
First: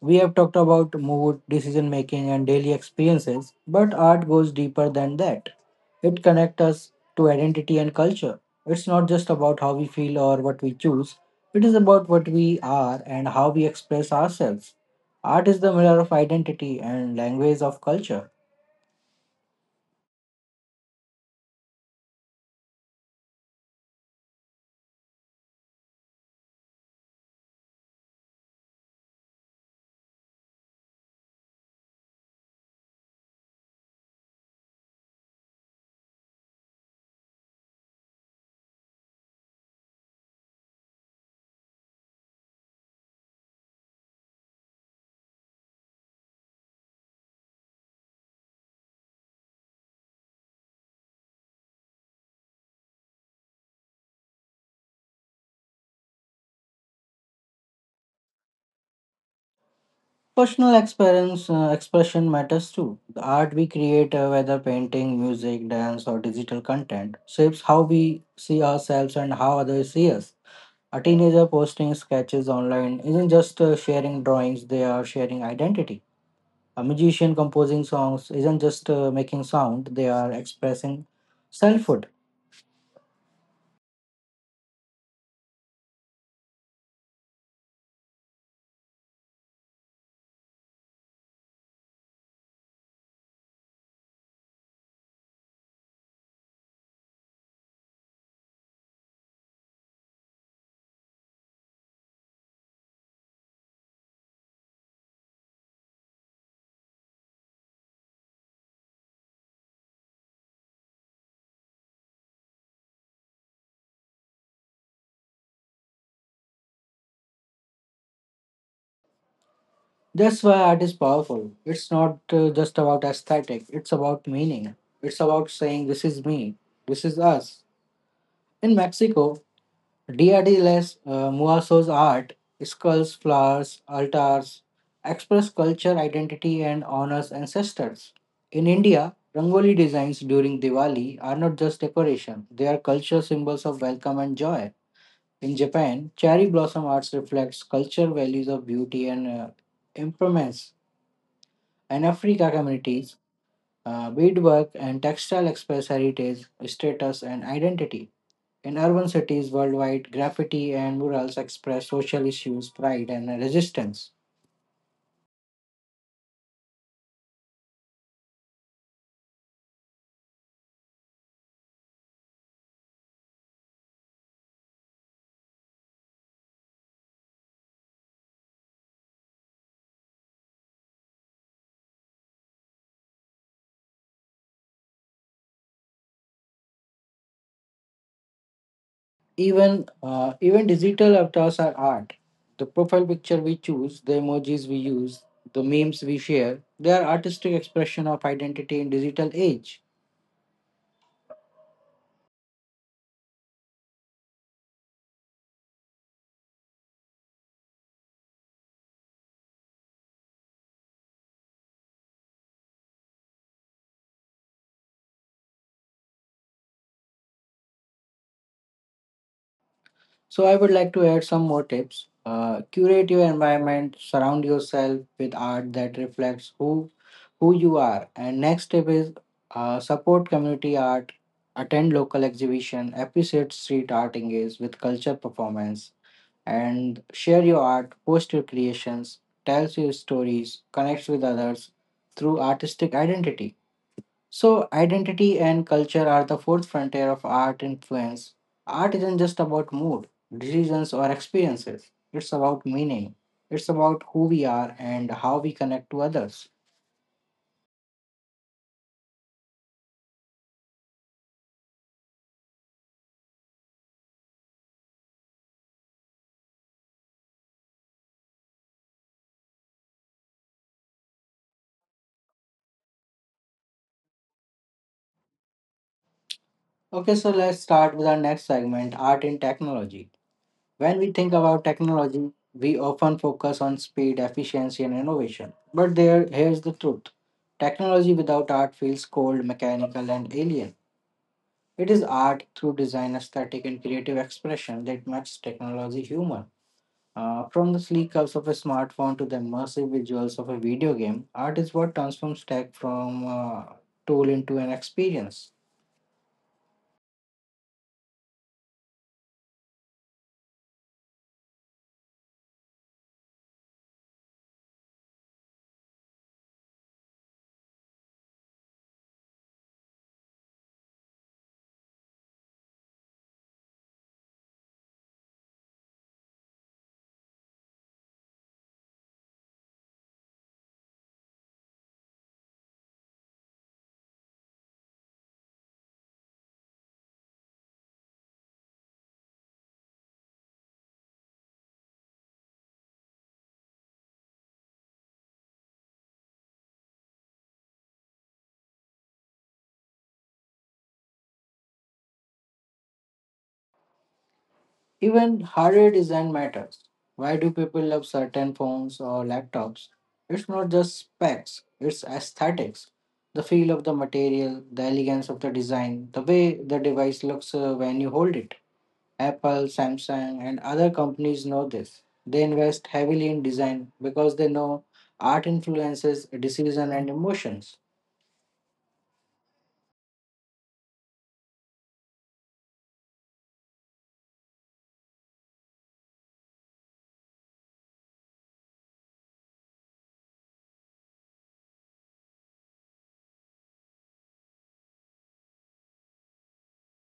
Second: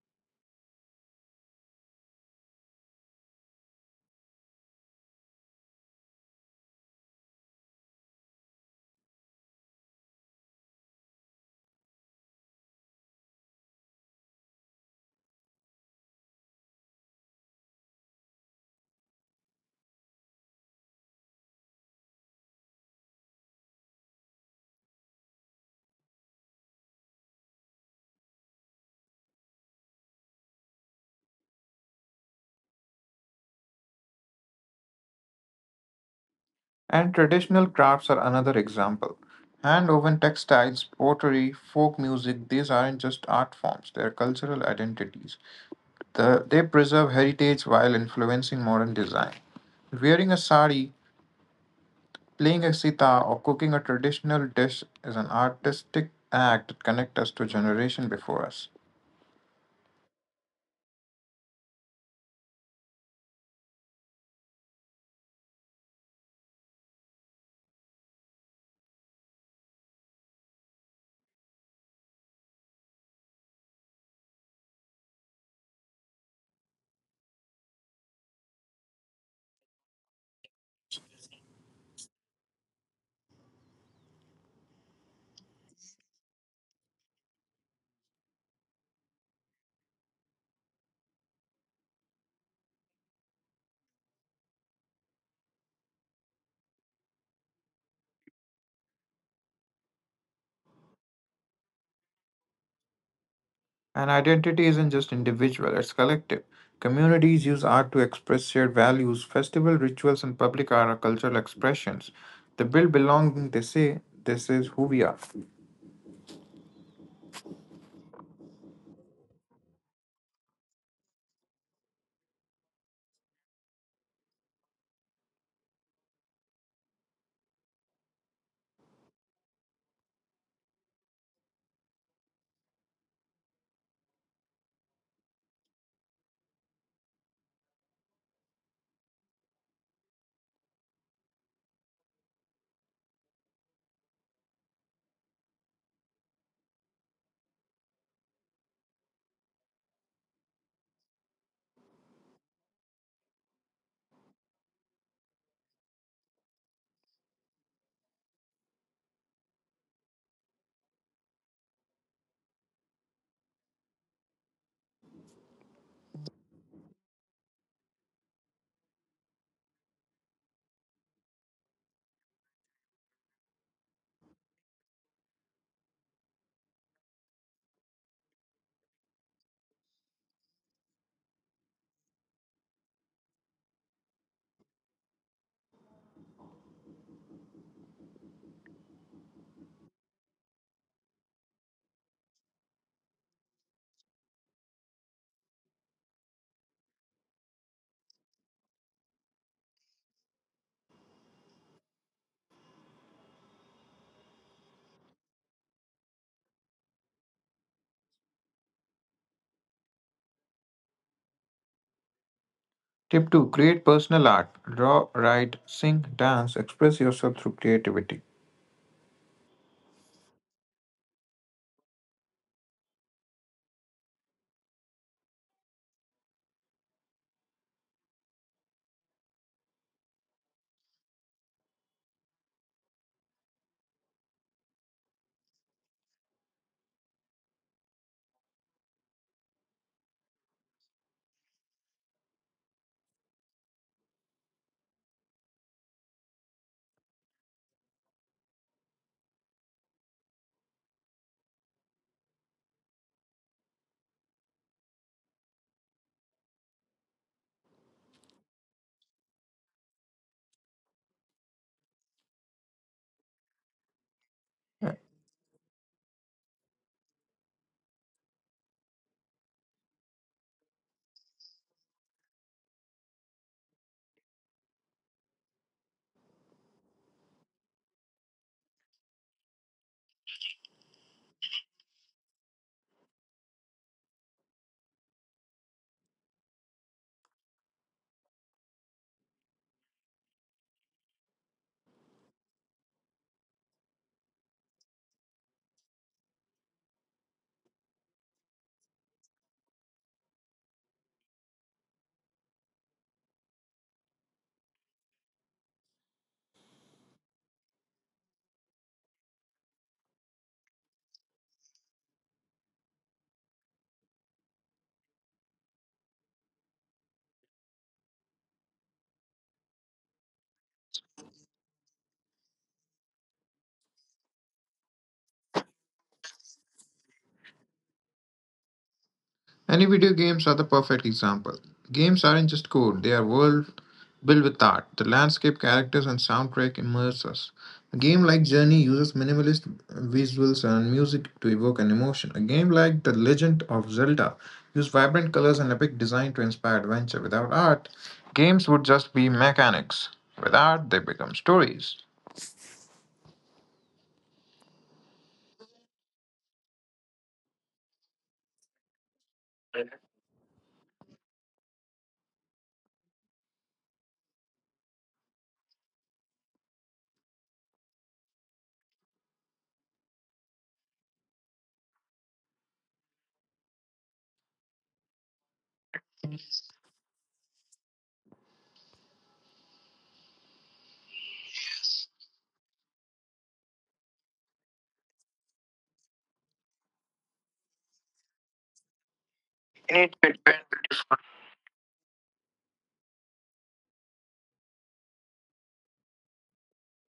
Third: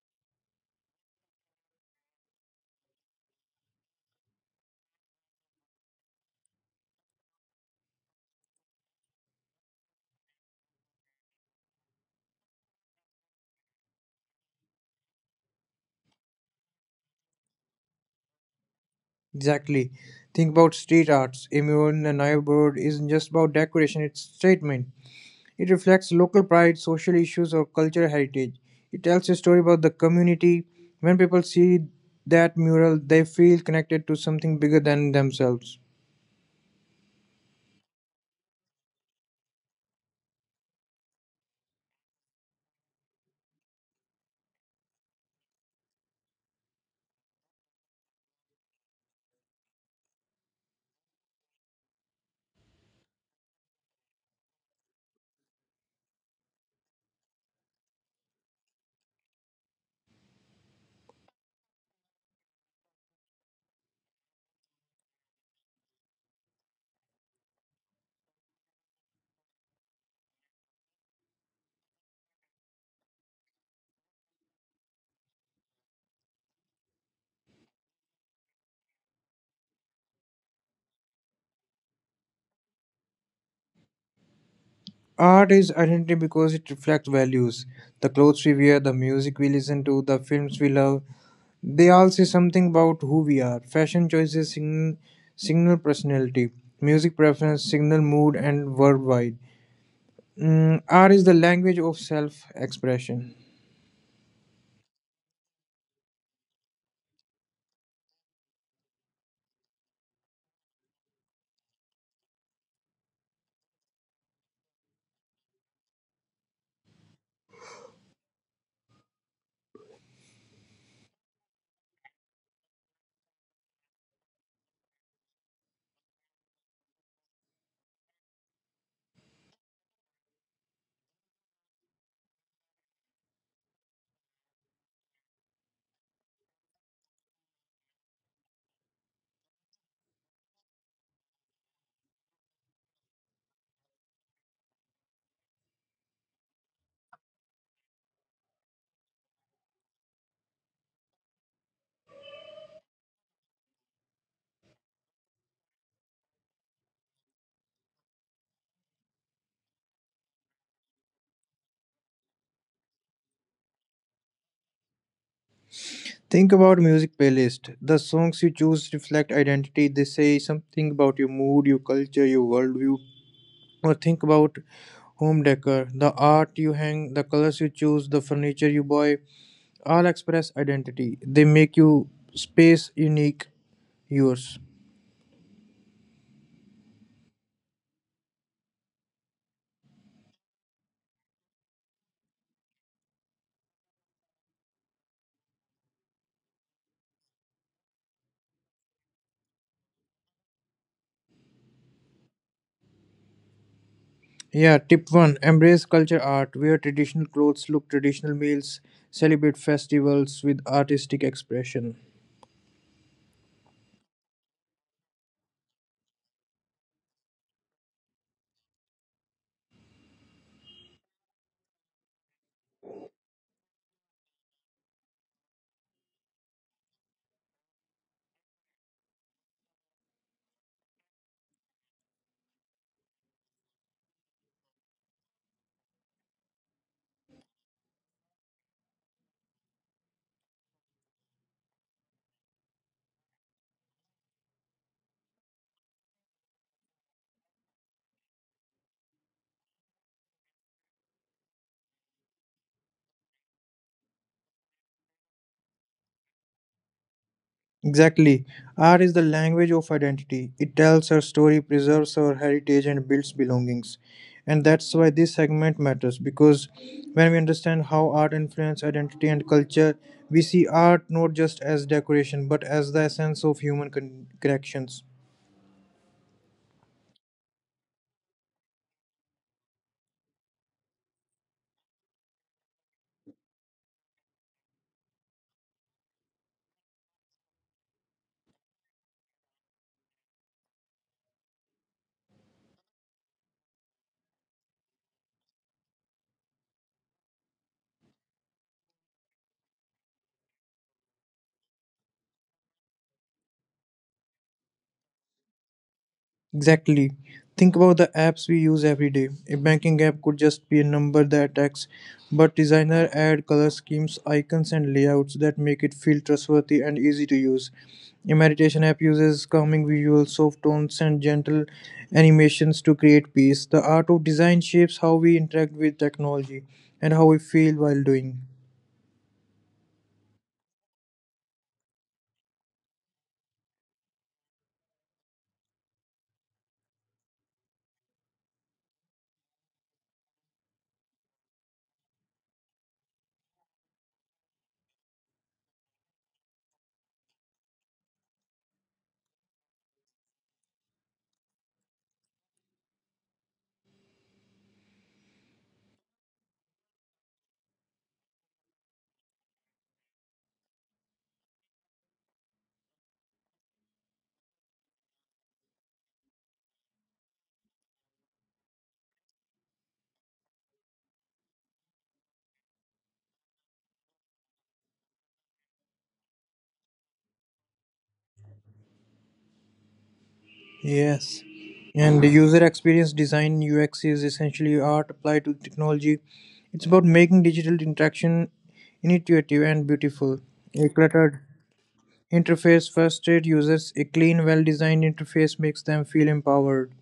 We have talked about mood, decision making and daily experiences, but art goes deeper than that. It connects us to identity and culture. It's not just about how we feel or what we choose. It is about what we are and how we express ourselves. Art is the mirror of identity and language of culture.
Exactly. Think about street arts. A mural in a neighborhood isn't just about decoration, it's statement. It reflects local pride, social issues, or cultural heritage. It tells a story about the community. When people see that mural, they feel connected to something bigger than themselves.
And traditional crafts are another example. Hand woven textiles, pottery, folk music, these aren't just art forms, they are cultural identities. The, they preserve heritage while influencing modern design. Wearing a sari, playing a sitar, or cooking a traditional dish is an artistic act that connects us to generation before us.
Personal experience uh, expression matters too. The art we create, uh, whether painting, music, dance, or digital content, shapes how we see ourselves and how others see us. A teenager posting sketches online isn't just uh, sharing drawings; they are sharing identity. A musician composing songs isn't just uh, making sound; they are expressing selfhood.
Art is identity because it reflects values. The clothes we wear, the music we listen to, the films we love, they all say something about who we are. Fashion choices signal, signal personality, music preference signal mood and worldwide. Mm, art is the language of self expression.
And identity isn't just individual, it's collective. Communities use art to express shared values. Festival rituals and public art are cultural expressions. They build belonging, they say, this is who we are.
That's why art is powerful. It's not uh, just about aesthetic; it's about meaning. It's about saying, "This is me. This is us." In Mexico, D R D L S uh, Muasos art, skulls, flowers, altars, express culture, identity, and honors ancestors. In India, Rangoli designs during Diwali are not just decoration, they are culture symbols of welcome and joy. In Japan, cherry blossom arts reflects cultural values of beauty and uh, impermanence. In Africa communities, uh, beadwork and textile express heritage, status, and identity. In urban cities worldwide, graffiti and murals express social issues, pride, and resistance.
Think about music playlist. The songs you choose reflect identity. They say something about your mood, your culture, your worldview. Or think about home decor, the art you hang, the colors you choose, the furniture you buy. All express identity. They make you space unique, yours.
Even uh, even digital avatars are art. The profile picture we choose, the emojis we use, the memes we share, they are artistic expression of identity in digital age.
Yeah. Tip one: embrace culture art. Wear traditional clothes. Look traditional meals. Celebrate festivals with artistic expression.
Tip two. Create personal art. Draw, write, sing, dance, express yourself through creativity.
So, I would like to add some more tips. Uh, curate your environment, surround yourself with art that reflects who who you are. And next tip is uh, support community art, attend local exhibition, appreciate street art, engage with culture performance, and share your art, post your creations, tell your stories, connect with others through artistic identity. So, identity and culture are the fourth frontier of art influence. Art isn't just about mood, decisions, or experiences, it's about meaning, it's about who we are and how we connect to others.
Exactly. Art is the language of identity. It tells our story, preserves our heritage, and builds belongings. And that's why this segment matters because when we understand how art influences identity and culture, we see art not just as decoration but as the essence of human con- connections.
Okay, so let's start with our next segment art in technology. When we think about technology, we often focus on speed, efficiency, and innovation. But there, here's the truth technology without art feels cold, mechanical, and alien. It is art through design, aesthetic, and creative expression that matches technology humor. Uh, from the sleek curves of a smartphone to the immersive visuals of a video game, art is what transforms tech from a tool into an experience.
Exactly. Think about the apps we use every day. A banking app could just be a number that acts, but designer add color schemes, icons, and layouts that make it feel trustworthy and easy to use. A meditation app uses calming visuals, soft tones, and gentle animations to create peace. The art of design shapes how we interact with technology and how we feel while doing.
Any video games are the perfect example. Games aren't just code, they are world built with art. The landscape, characters, and soundtrack immerse us. A game like Journey uses minimalist visuals and music to evoke an emotion. A game like The Legend of Zelda uses vibrant colors and epic design to inspire adventure. Without art, games would just be mechanics. With art, they become stories.
Even hardware design matters. Why do people love certain phones or laptops? It's not just specs, it's aesthetics. The feel of the material, the elegance of the design, the way the device looks uh, when you hold it. Apple, Samsung, and other companies know this. They invest heavily in design because they know art influences decision and emotions.
Yes. And the user experience design U X is essentially art applied to technology. It's about making digital interaction intuitive and beautiful. A cluttered interface frustrates users. A clean, well designed interface makes them feel empowered.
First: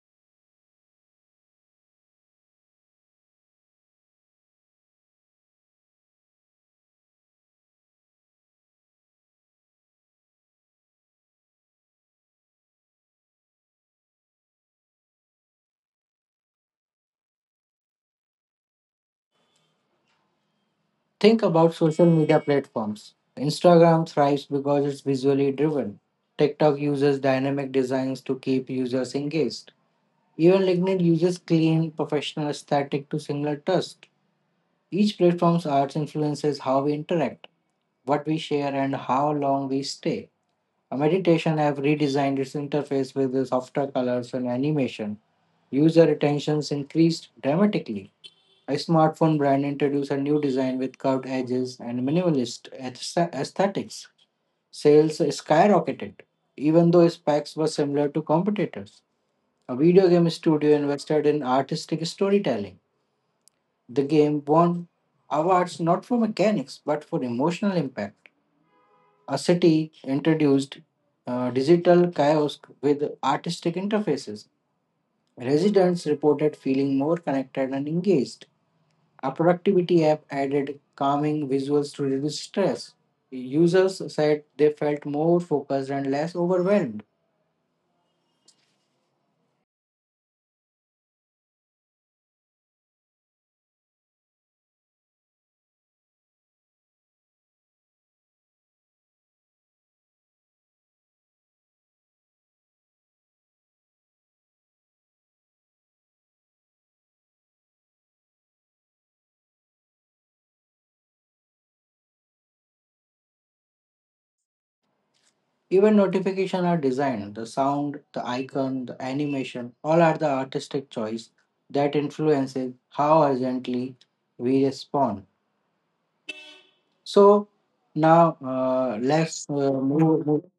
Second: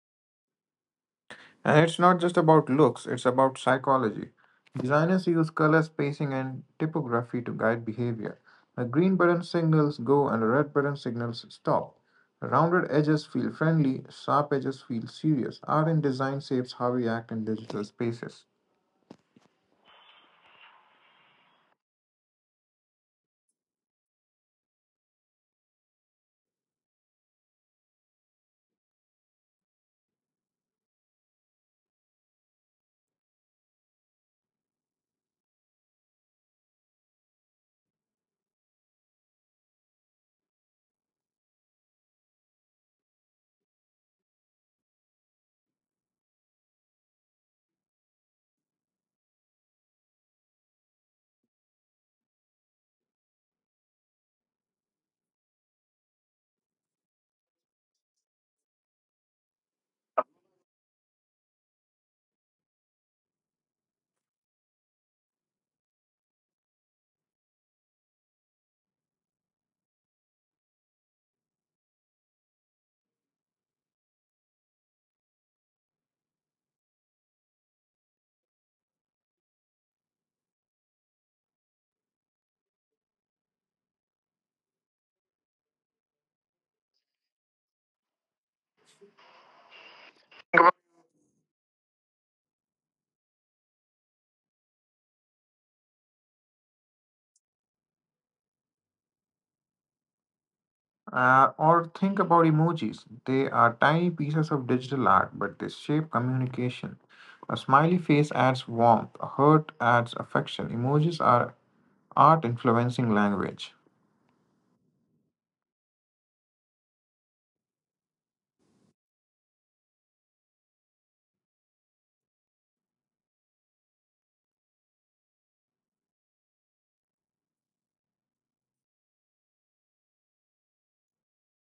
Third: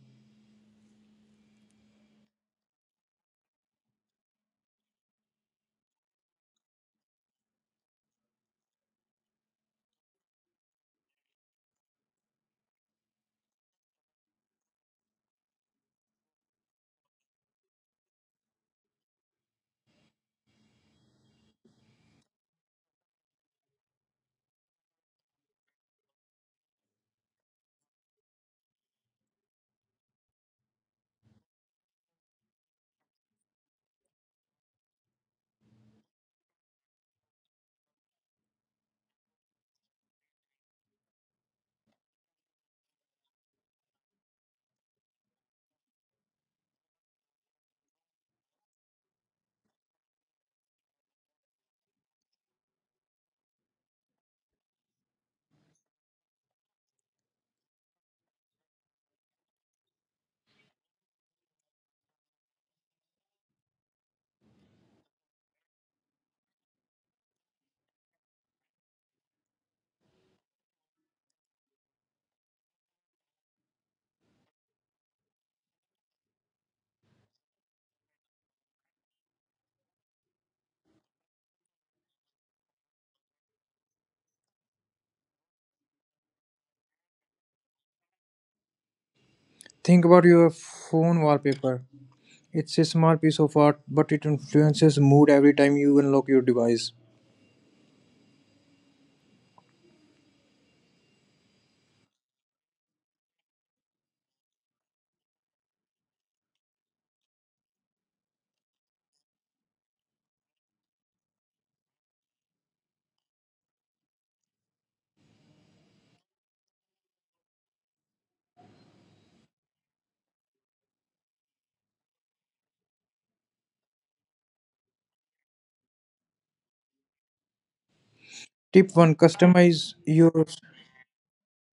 And it's not just about looks, it's about psychology. Designers use color spacing and typography to guide behavior. A green button signals go and a red button signals stop. Rounded edges feel friendly, sharp edges feel serious. Art and design shapes how we act in digital spaces.
Think about social media platforms. Instagram thrives because it's visually driven. TikTok uses dynamic designs to keep users engaged. Even LinkedIn uses clean, professional aesthetic to signal trust. Each platform's art influences how we interact, what we share, and how long we stay. A meditation app redesigned its interface with the softer colors and animation. User retentions increased dramatically. A smartphone brand introduced a new design with curved edges and minimalist aesthetics. Sales skyrocketed, even though its specs were similar to competitors. A video game studio invested in artistic storytelling. The game won awards not for mechanics but for emotional impact. A city introduced uh, digital kiosks with artistic interfaces. Residents reported feeling more connected and engaged. A productivity app added calming visuals to reduce stress. Users said they felt more focused and less overwhelmed.
Think about your phone wallpaper. It's a small piece of art, but it influences mood every time you unlock your device.
Uh, or think about emojis. They are tiny pieces of digital art, but they shape communication. A smiley face adds warmth, a heart adds affection. Emojis are art influencing language.
Even notifications are designed. The sound, the icon, the animation, all are the artistic choice that influences how urgently we respond. So
Tip one:
now
customize
uh,
your.
let's uh, move, move-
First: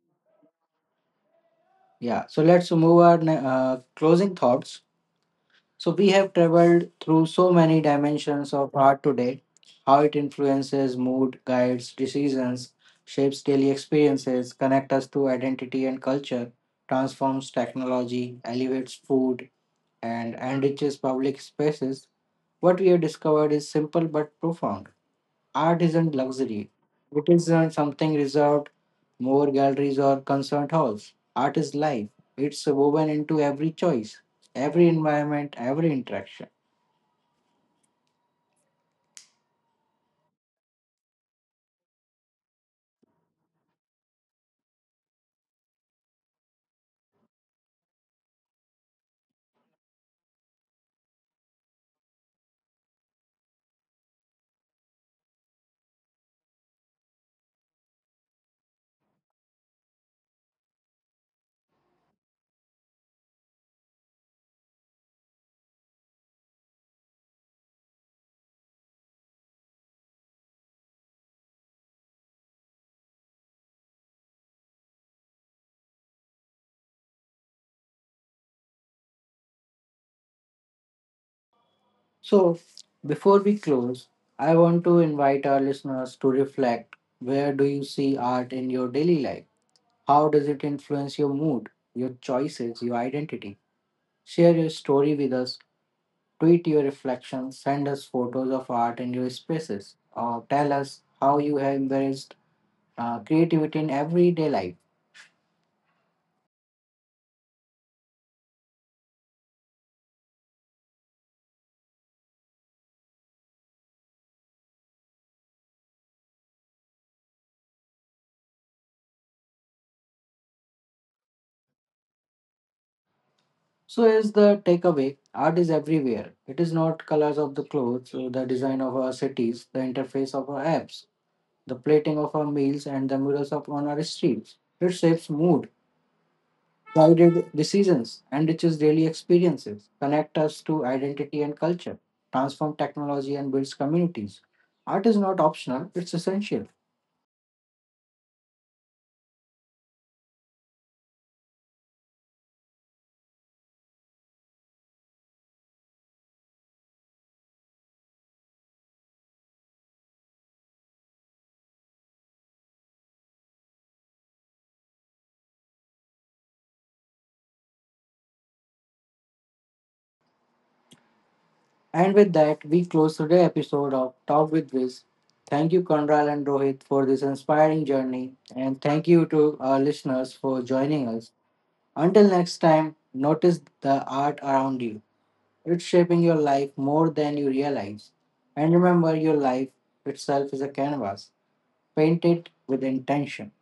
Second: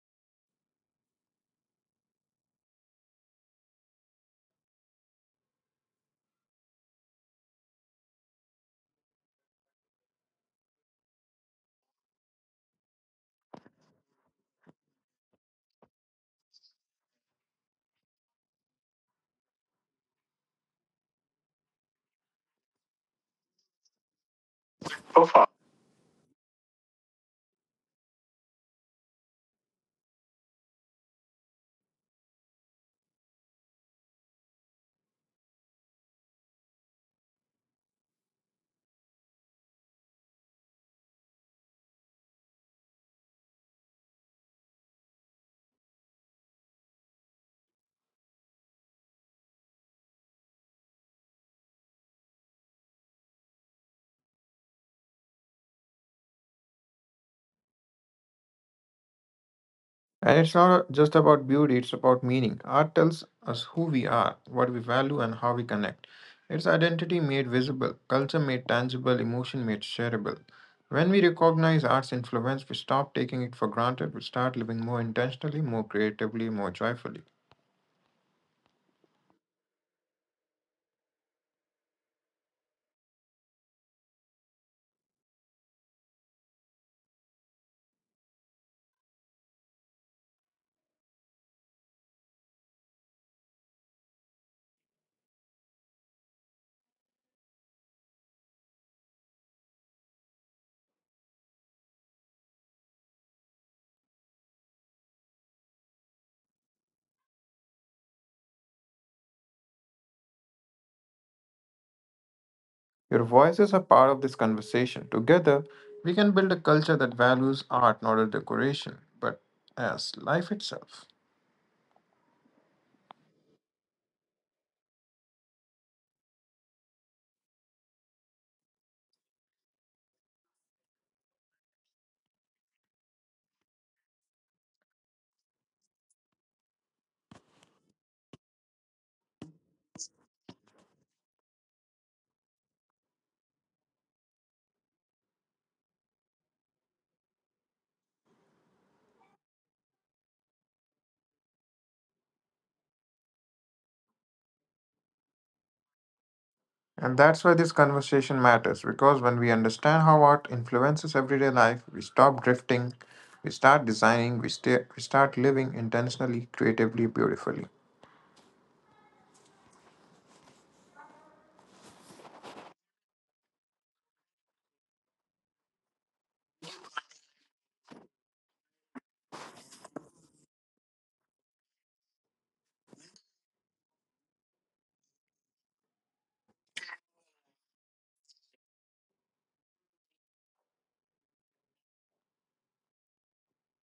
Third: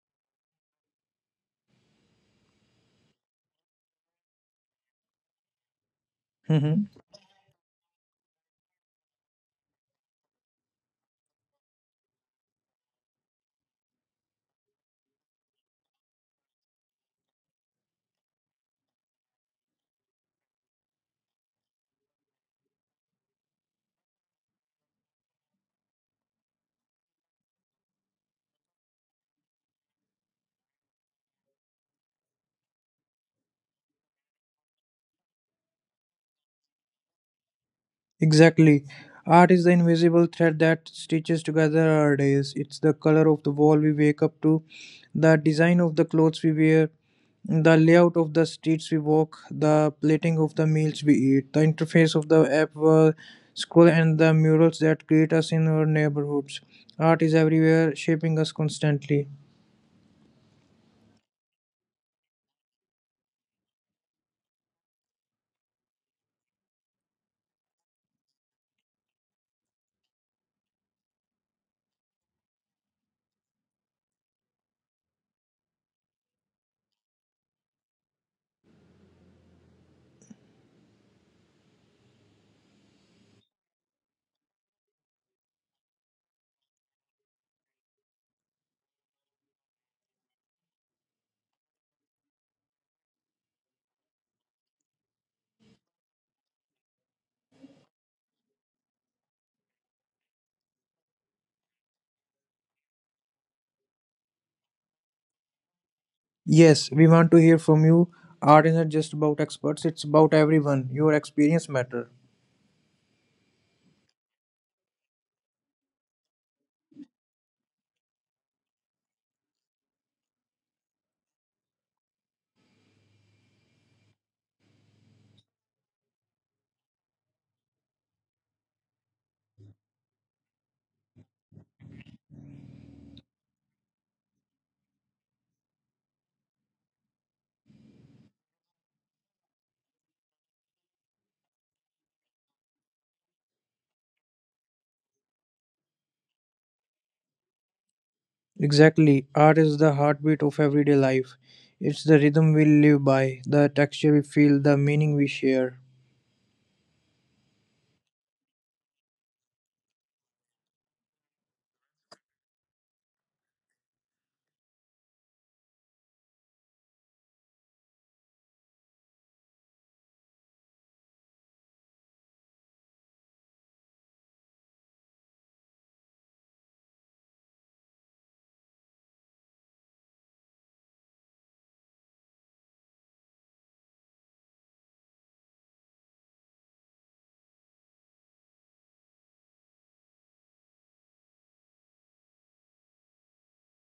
yeah, so let's move our ne- uh, closing thoughts. So we have
Mhm.
traveled through so many dimensions of art today, how it influences mood, guides, decisions, shapes daily experiences, connects us to identity and culture, transforms technology, elevates food, and enriches public spaces. What we have discovered is simple but profound art isn't luxury. It isn't something reserved more galleries or concert halls. Art is life. It's woven into every choice, every environment, every interaction.
Exactly. Art is the invisible thread that stitches together our days. It's the color of the wall we wake up to, the design of the clothes we wear, the layout of the streets we walk, the plating of the meals we eat, the interface of the app we scroll, and the murals that greet us in our neighborhoods. Art is everywhere, shaping us constantly.
And it's not just about beauty, it's about meaning. Art tells us who we are, what we value, and how we connect. It's identity made visible, culture made tangible, emotion made shareable. When we recognize art's influence, we stop taking it for granted, we start living more intentionally, more creatively, more joyfully.
So, before we close, I want to invite our listeners to reflect where do you see art in your daily life? How does it influence your mood, your choices, your identity? Share your story with us. Tweet your reflections, send us photos of art in your spaces, or tell us how you have embraced uh, creativity in everyday life.
Yes, we want to hear from you. Art isn't just about experts, it's about everyone. Your experience matters.
Your voices are part of this conversation. Together, we can build a culture that values art not as decoration, but as life itself.
So, here's the takeaway art is everywhere. It is not colors of the clothes, or the design of our cities, the interface of our apps, the plating of our meals, and the murals of on our streets. It shapes mood, guided decisions, and enriches daily experiences, connect us to identity and culture, transform technology, and builds communities. Art is not optional, it's essential.
Exactly. Art is the heartbeat of everyday life. It's the rhythm we live by, the texture we feel, the meaning we share.
And that's why this conversation matters because when we understand how art influences everyday life, we stop drifting, we start designing, we, stay, we start living intentionally, creatively, beautifully.
And with that, we close today's episode of Talk with Viz. Thank you, Konral and Rohit, for this inspiring journey. And thank you to our listeners for joining us. Until next time, notice the art around you. It's shaping your life more than you realize. And remember, your life itself is a canvas. Paint it with intention.